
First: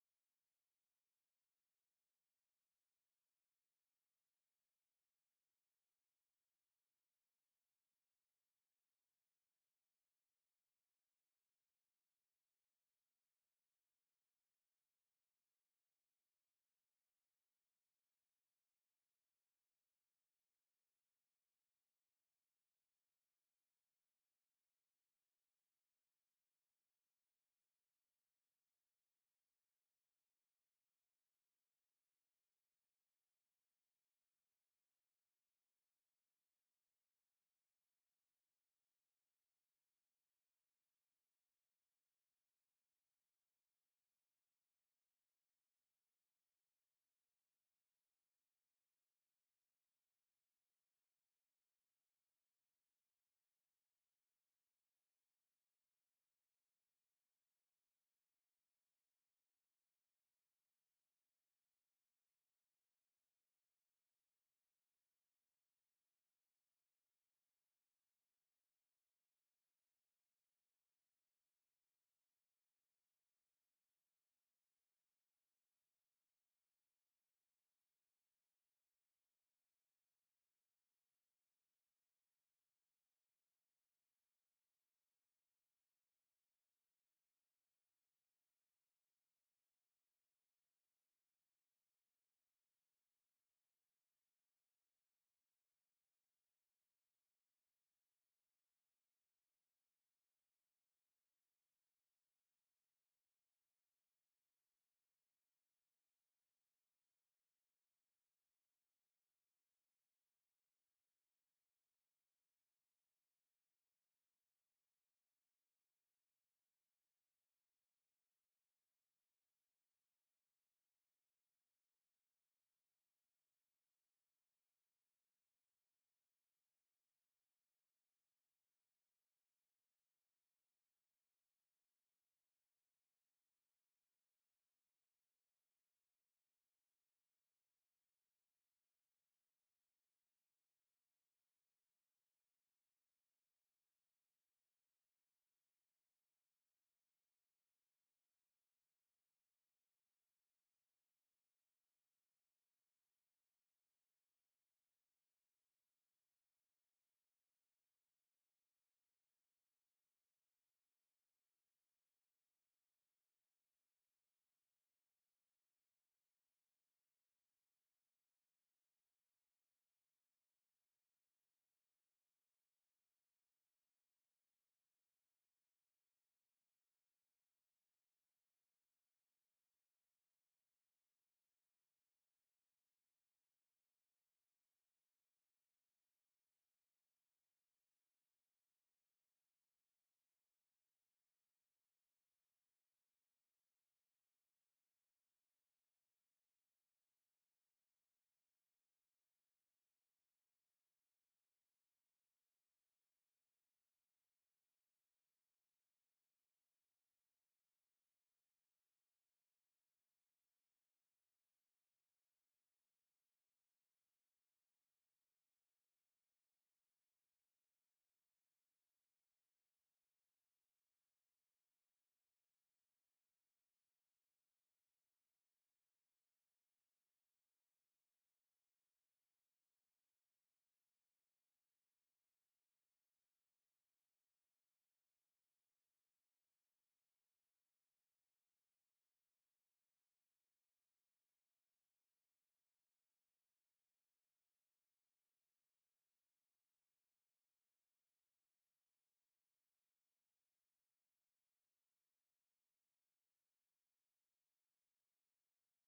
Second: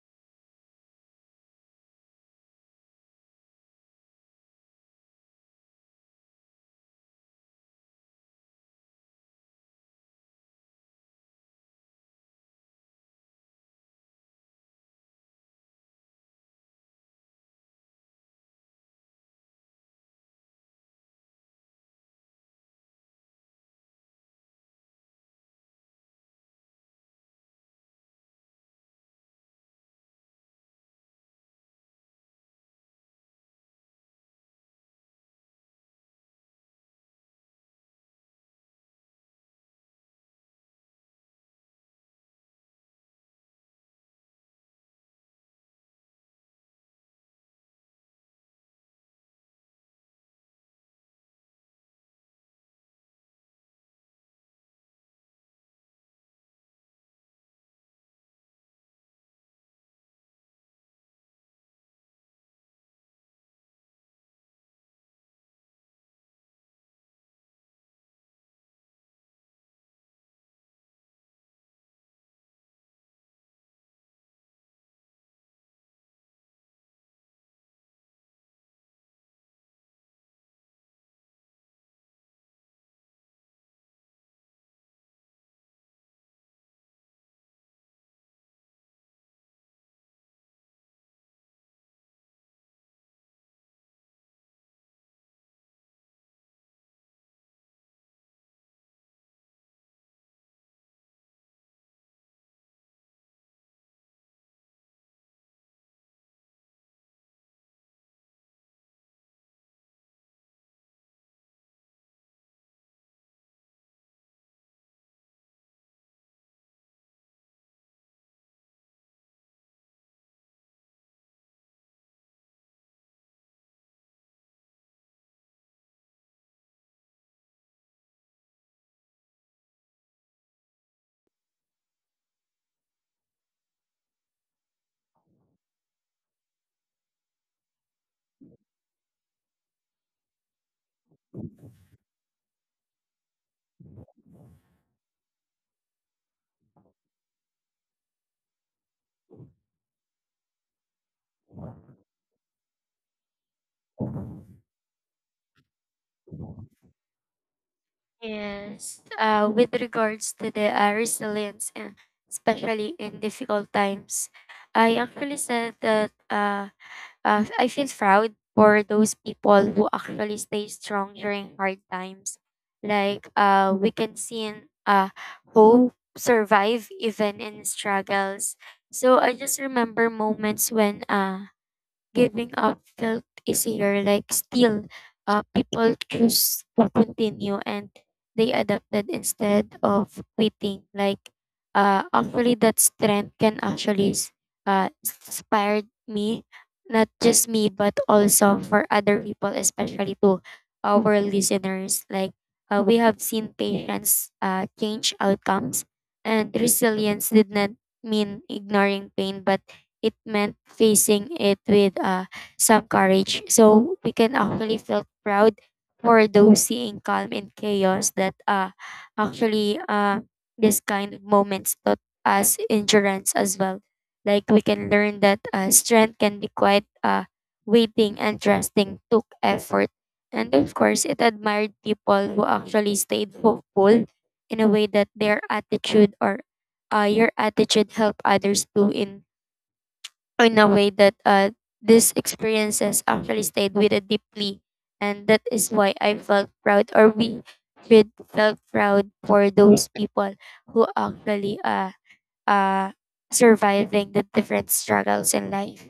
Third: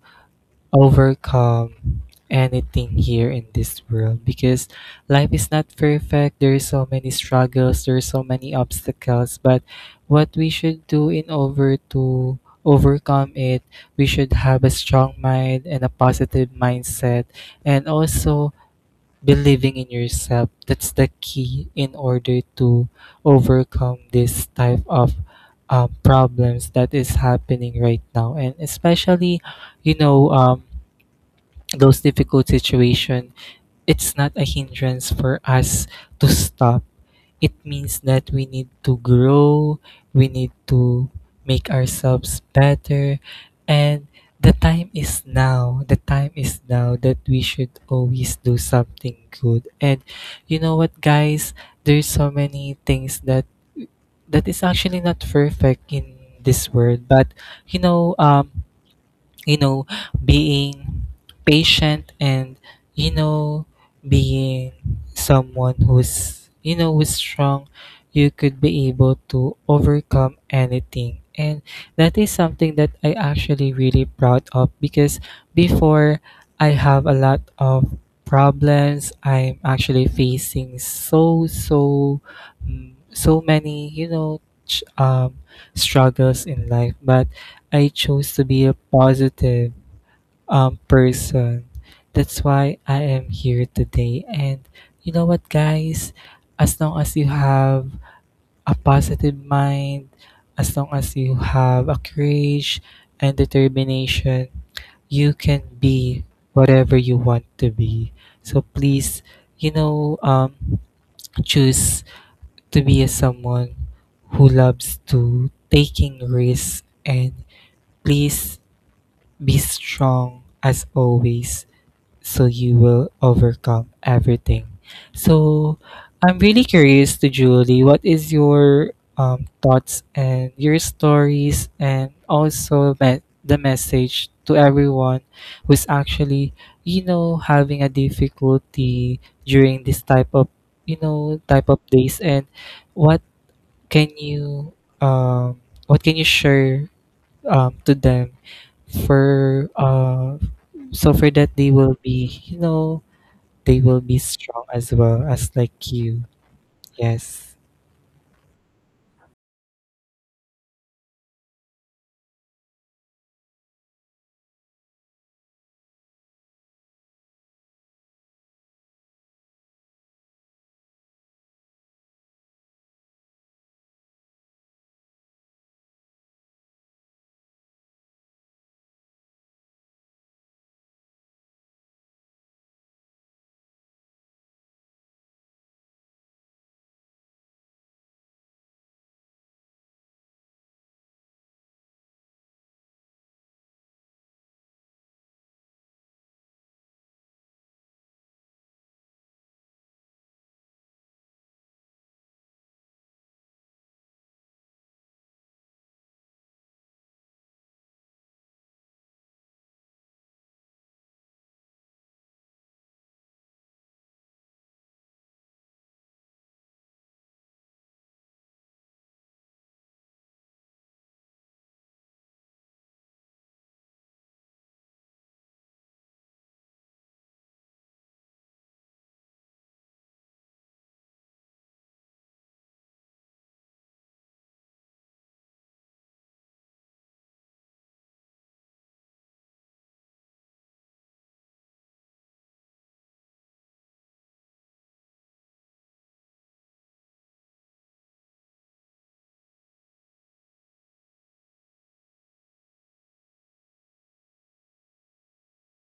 S1: overcome anything here in this world. Because life is not perfect, there is so many struggles, there are so many obstacles. But what we should do in order to overcome it, we should have a strong mind and a positive mindset, and also believing in yourself. That's the key in order to overcome this type of problems that is happening right now. And especially, you know, those difficult situations, it's not a hindrance for us to stop. It means that we need to grow, we need to make ourselves better, and the time is now. The time is now that we should always do something good. And you know what, guys? There's so many things that that is actually not perfect in this world, but you know, um, you know, being patient, and, you know, being someone who's, you know, who's strong, you could be able to overcome anything. And that is something that I actually really proud of. Because before, I have a lot of problems I'm actually facing, so so many, you know, struggles in life, but I chose to be a positive person. That's why I am here today. And you know what, guys? As long as you have a positive mind, as long as you have a courage and determination, you can be whatever you want to be. So please, you know, choose to be a someone who loves to taking risks, and please be strong as always, so you will overcome everything. So I'm really curious to Julie, what is your thoughts and your stories, and also the message to everyone who's actually, you know, having a difficulty during this type of, you know, type of days, and what can you, um, what can you share to them for so for that they will be, you know, they will be strong as well, as like you. Yes.
S2: Yes, with regards to the resilience, and especially in difficult times, I actually said that I feel proud for those people who actually stay strong during hard times. Like we can see in hope survive even in struggles. So I just remember moments when giving up felt easier, like still, people choose to continue, and they adapted instead of quitting. Like, actually, that strength can inspire me, not just me, but also for other people, especially to our listeners. Like, we have seen patients change outcomes, and resilience did not mean ignoring pain, but it meant facing it with some courage. So we can actually feel proud for those seeing calm in chaos that actually this kind of moments taught us endurance as well. Like we can learn that strength can be quite waiting and trusting took effort. And of course, it admired people who actually stayed hopeful in a way that their attitude or your attitude help others too, in a way that these experiences actually stayed with it deeply. And that is why I felt proud, or we should felt proud for those people who actually uh, surviving the different struggles in life.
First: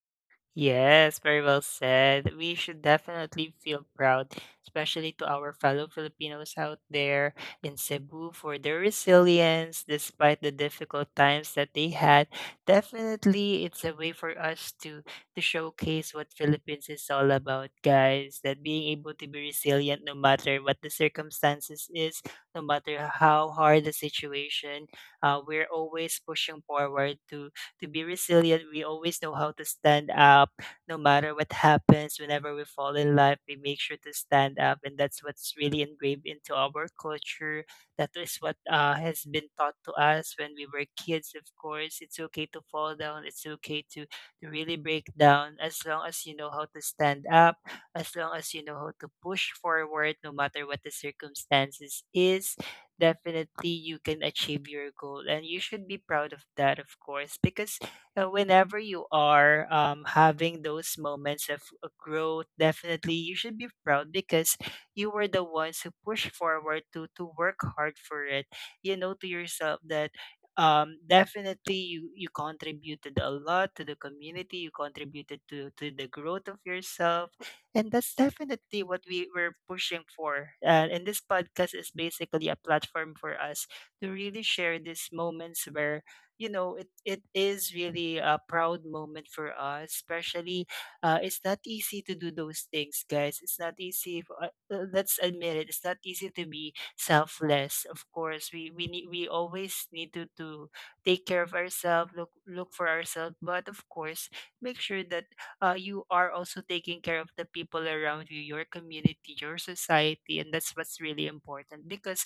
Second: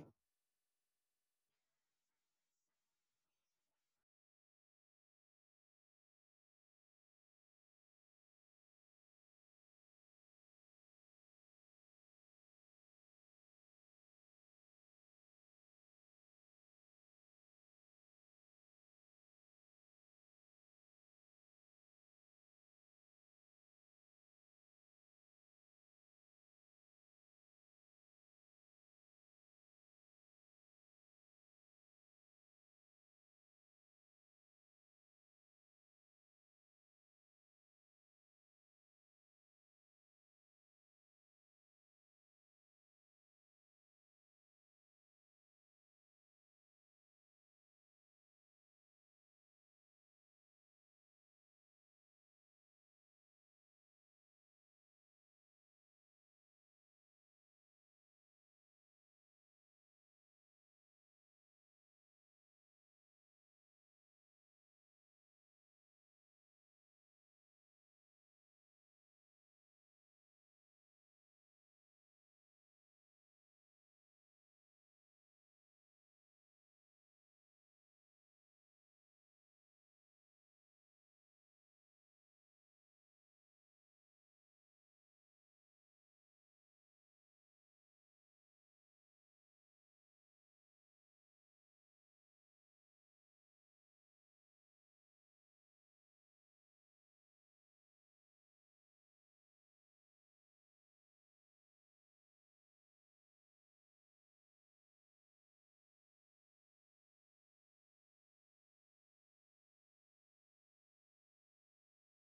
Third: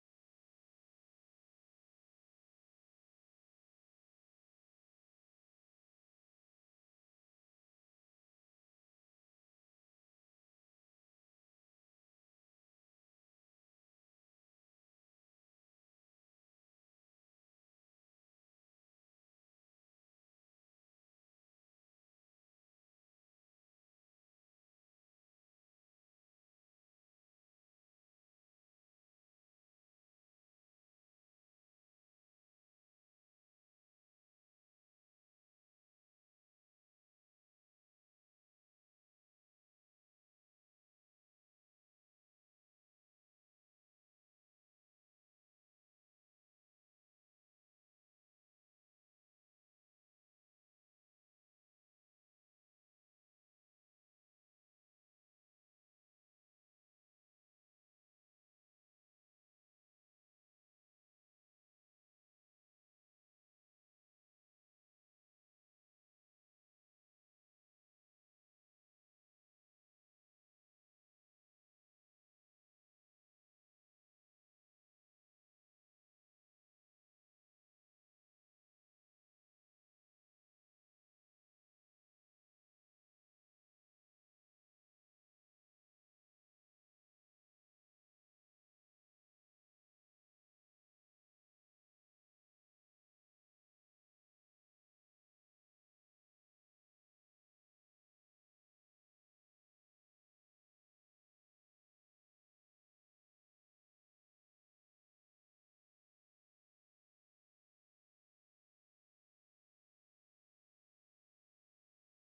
S3: Yes, very well said. We should definitely feel proud, especially to our fellow Filipinos out there in Cebu for their resilience despite the difficult times that they had. Definitely, it's a way for us to showcase what Philippines is all about, guys. That being able to be resilient no matter what the circumstances is, no matter how hard the situation, we're always pushing forward to be resilient. We always know how to stand up no matter what happens. Whenever we fall in life, we make sure to stand up. And that's what's really engraved into our culture. That is what has been taught to us when we were kids, of course. It's okay to fall down, it's okay to really break down, as long as you know how to stand up, as long as you know how to push forward no matter what the circumstances is. Definitely, you can achieve your goal and you should be proud of that, of course, because whenever you are having those moments of growth, definitely you should be proud because you were the ones who push forward to work hard for it. You know to yourself that definitely you contributed a lot to the community, you contributed to the growth of yourself. And that's definitely what we were pushing for. And this podcast is basically a platform for us to really share these moments where, you know, it is really a proud moment for us. Especially it's not easy to do those things, guys. It's not easy. Let's admit it. It's not easy to be selfless. Of course, we always need to take care of ourselves, look for ourselves, but of course, make sure that you are also taking care of the people around you, your community, your society. And that's what's really important, because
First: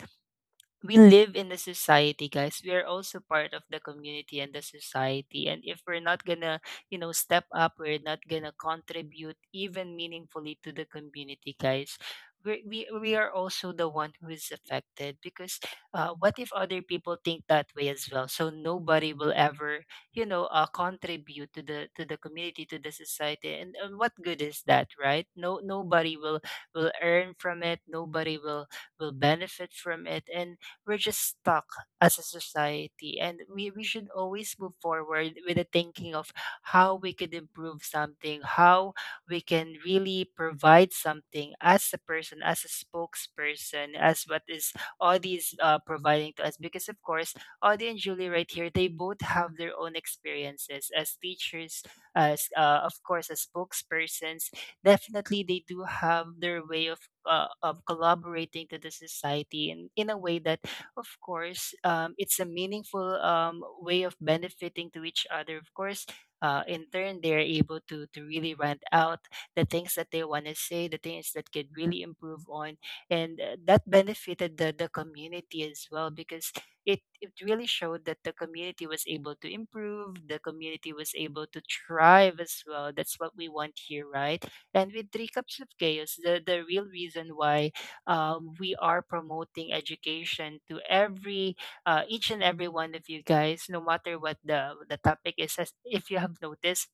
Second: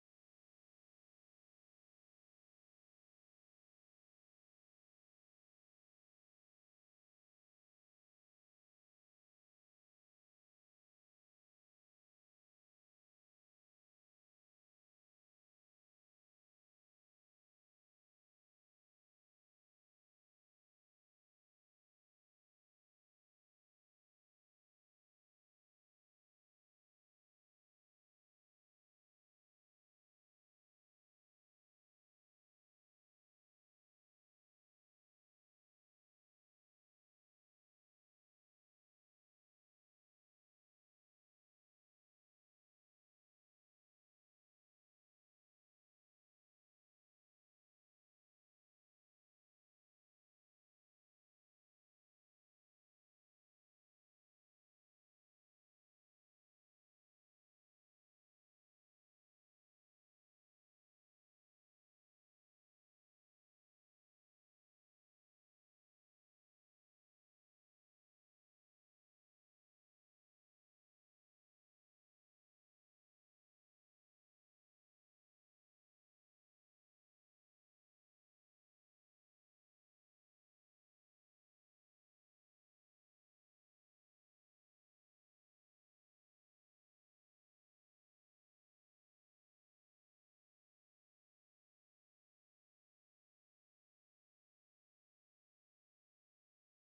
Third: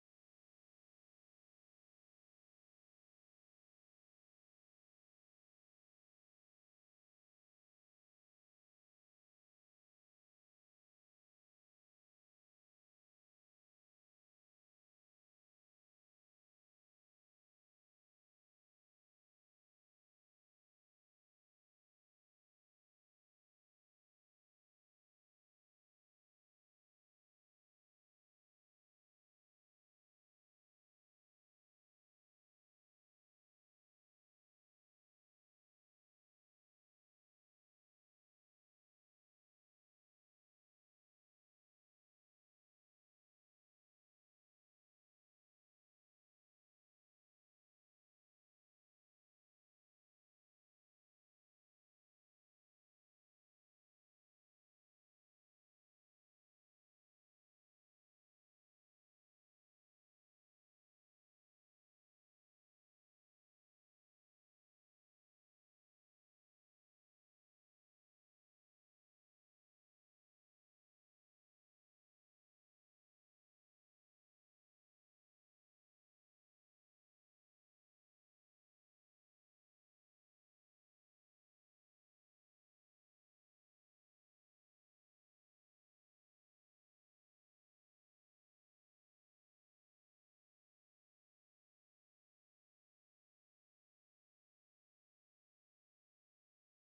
S3: we live in the society, guys. We are also part of the community and the society, and if we're not gonna, step up, we're not gonna contribute even meaningfully to the community, guys. We are also the one who is affected, because what if other people think that way as well? So nobody will ever, contribute to the community, to the society. And what good is that, right? No, nobody will earn from it, nobody will benefit from it, and we're just stuck as a society. And we should always move forward with the thinking of how we could improve something, how we can really provide something as a person, as a spokesperson, as what is Audi is providing to us. Because, of course, Audi and Julie right here, they both have their own experiences as teachers, as of course, as spokespersons. Definitely, they do have their way of collaborating to the society, in a way that, of course, it's a meaningful way of benefiting to each other. Of course, in turn, they are able to really rant out the things that they want to say, the things that could really improve on. And that benefited the community as well, because it really showed that the community was able to improve, the community was able to thrive as well. That's what we want here, right? And with Three Cups of Chaos, the real reason why we are promoting education to every each and every one of you guys, no matter what the topic is. As if you have noticed,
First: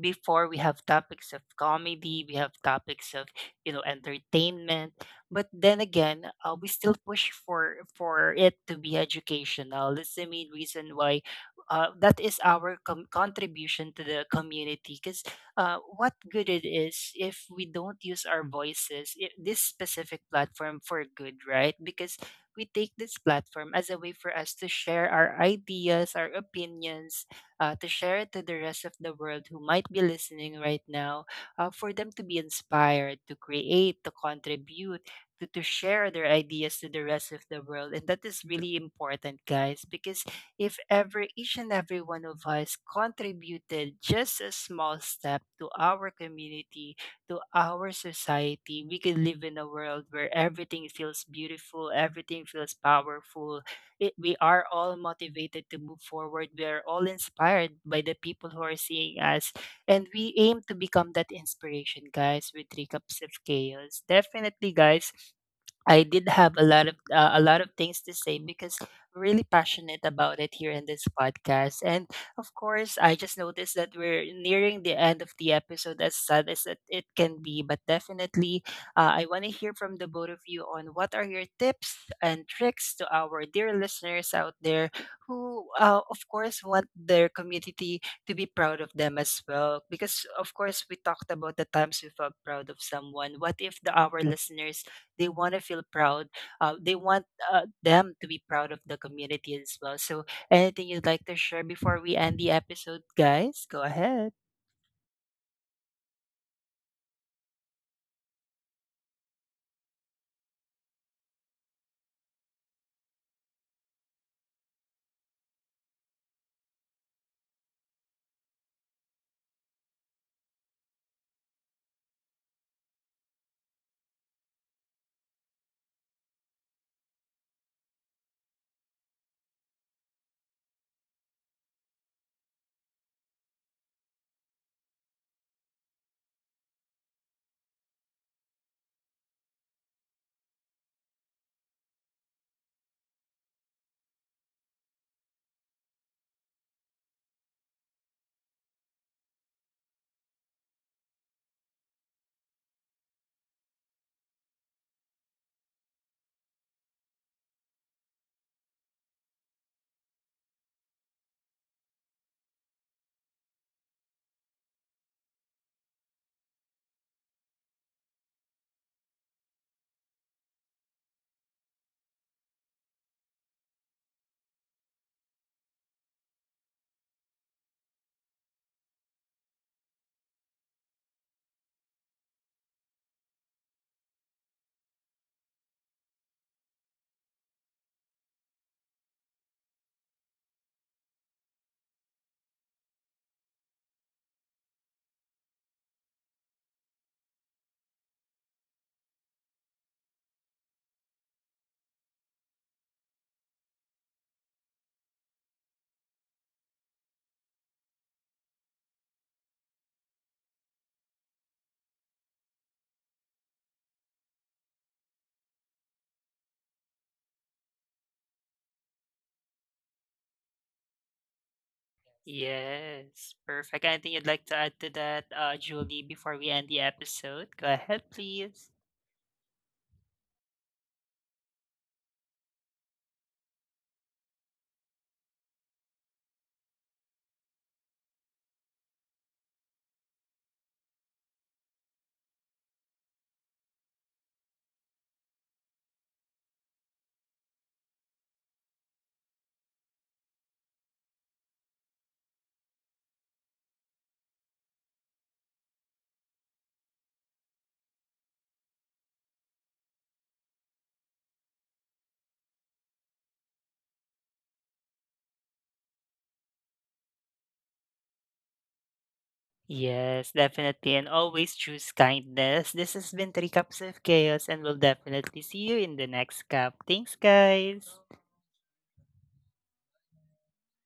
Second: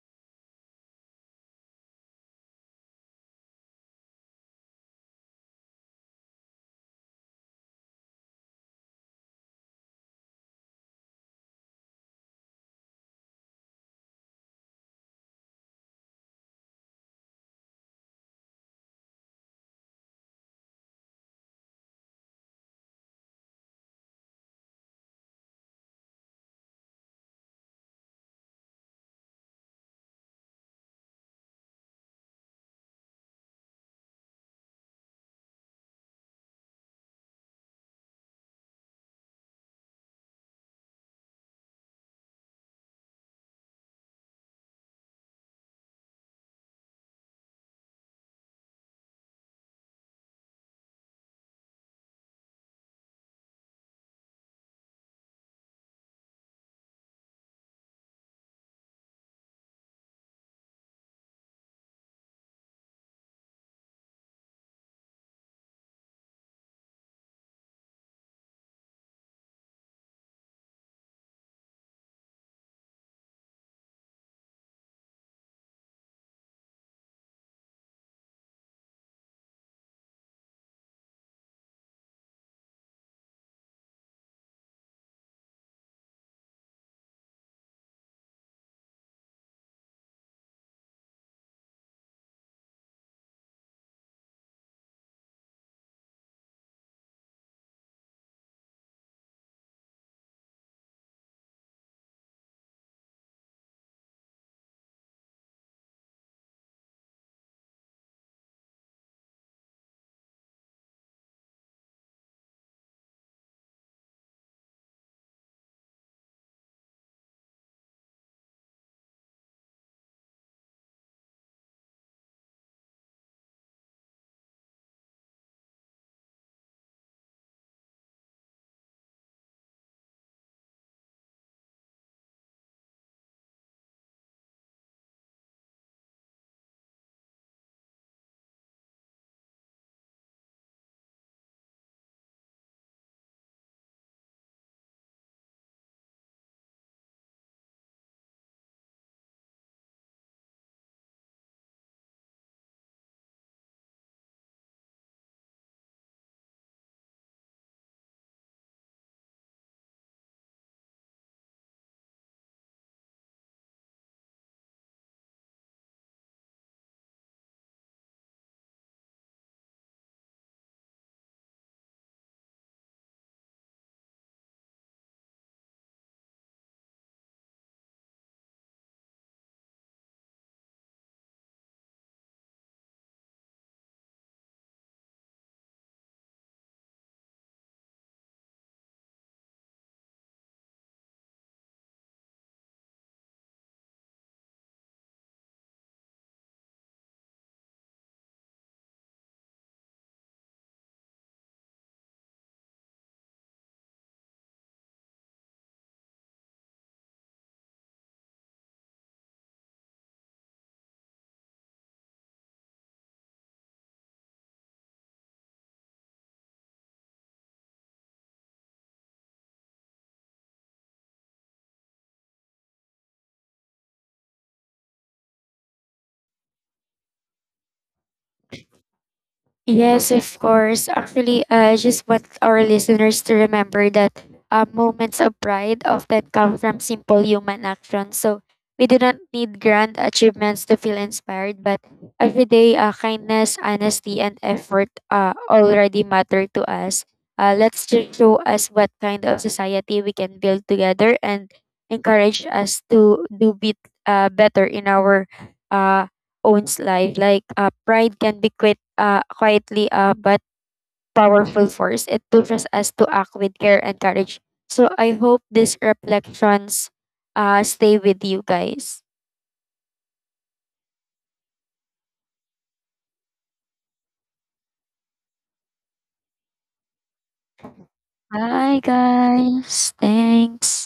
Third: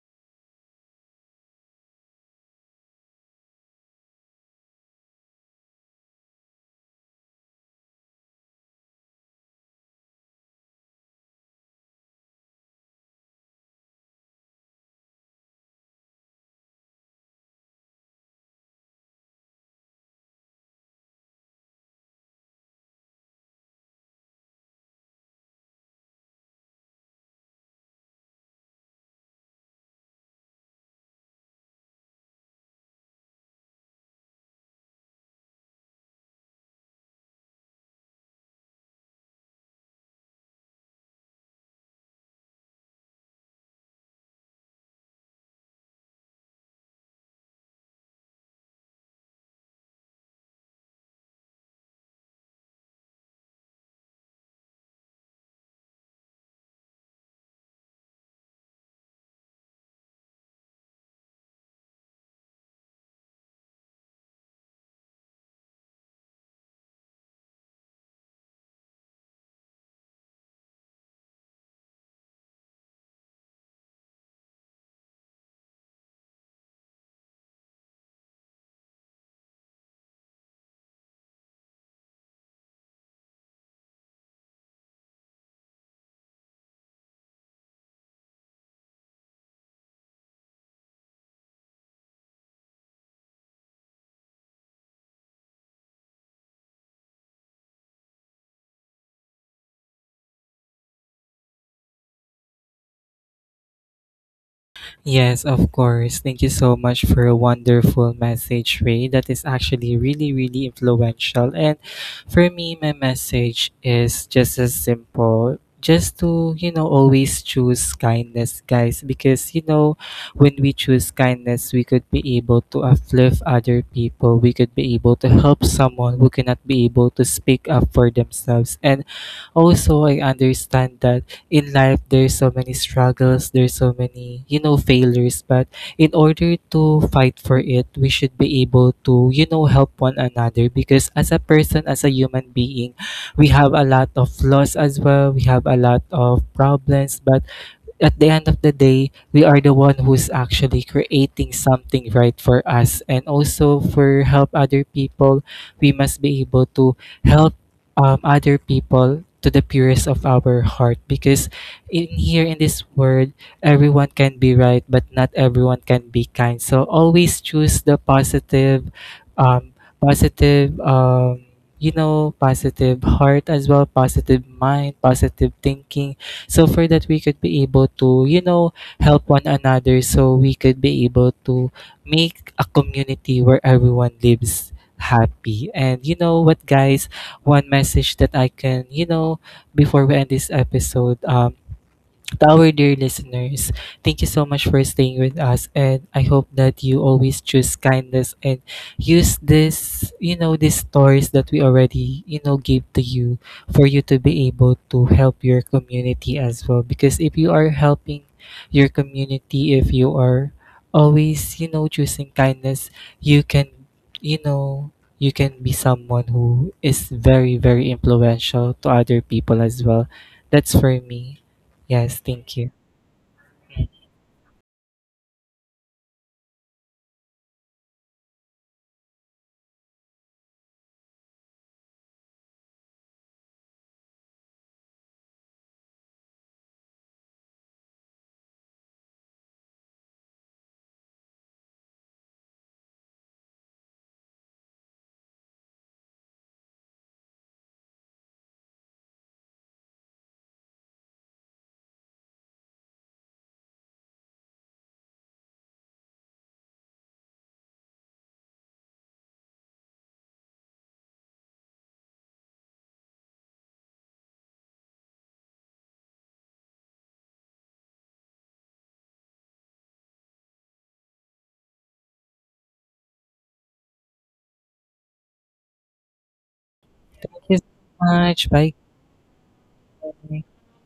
S3: before we have topics of comedy, we have topics of, entertainment, but then again, we still push for it to be educational. That's the main reason why, that is our contribution to the community, because what good it is if we don't use our voices I this specific platform for good, right? Because we take this platform as a way for us to share our ideas, our opinions, to share it to the rest of the world who might be listening right now, for them to be inspired, to create, to contribute, to share their ideas to the rest of the world. And that is really important, guys, because if ever each and every one of us contributed just a small step to our community, to our society, we can live in a world where everything feels beautiful, everything feels powerful. We are all motivated to move forward. We are all inspired by the people who are seeing us. And we aim to become that inspiration, guys, with Three Cups of Chaos. Definitely, guys. I did have a lot of things to say, because I'm really passionate about it here in this podcast. And of course, I just noticed that we're nearing the end of the episode, as sad as it can be, but definitely, I want to hear from the both of you on what are your tips and tricks to our dear listeners out there, who of course, want their community to be proud of them as well. Because, of course, we talked about the times we felt proud of someone. What if the our listeners, they want to feel proud? They want them to be proud of the community as well. So, anything you'd like to share before we end the episode, guys? Go ahead.
S1: Yes, of course. Thank you so much for a wonderful message, Ray. That is actually really, really influential. And for me, my message is just as simple. Just to, you know, always choose kindness, guys. Because, you know, when we choose kindness, we could be able to uplift other people. We could be able to help someone who cannot be able to speak up for themselves. And also, I understand that in life there's so many struggles, there's so many, you know, failures, but in order to fight for it, we should be able to, you know, help one another. Because as a person, as a human being, we have a lot of flaws as well, we have a lot of problems. But at the end of the day, we are the one who's actually creating something right for us. And also for help other people, we must be able to help other people to the purest of our heart. Because in here in this world, everyone can be right but not everyone can be kind. So always choose the positive, um positive um you know, positive heart as well, positive mind, positive thinking. So for that we could be able to, you know, help one another, so we could be able to make a community where everyone lives happy. And you know what, guys, one message that I can, you know, before we end this episode, to our dear listeners, thank you so much for staying with us, and I hope that you always choose kindness and use this, you know, these stories that we already, you know, gave to you, for you to be able to help your community as well. Because if you are helping your community, if you are always, you know, choosing kindness, you can, you know, you can be someone who is very, very influential to other people as well. That's for me. Yes, thank you.
S3: Yes, perfect. Anything you'd like to add to that, Julie, before we end the episode? Go ahead, please.
S2: Yes, of course. Actually, I just want our listeners to remember that moments of pride often come from simple human actions. So we do not need grand achievements to feel inspired, but every day, kindness, honesty, and effort already matter to us. Let's just show us what kind of society we can build together and encourage us to do bit, better in our uh, owns life. Like pride can be quite quietly but powerful force. It pushes us to act with care and courage. So I hope these reflections stay with you guys.
S3: Yes, definitely. And always choose kindness. This has been Three Cups of Chaos, and we'll definitely see you in the next cup. Thanks,
S1: Thank you so
S3: guys.
S1: much. Bye.
S2: Bye guys. Thanks.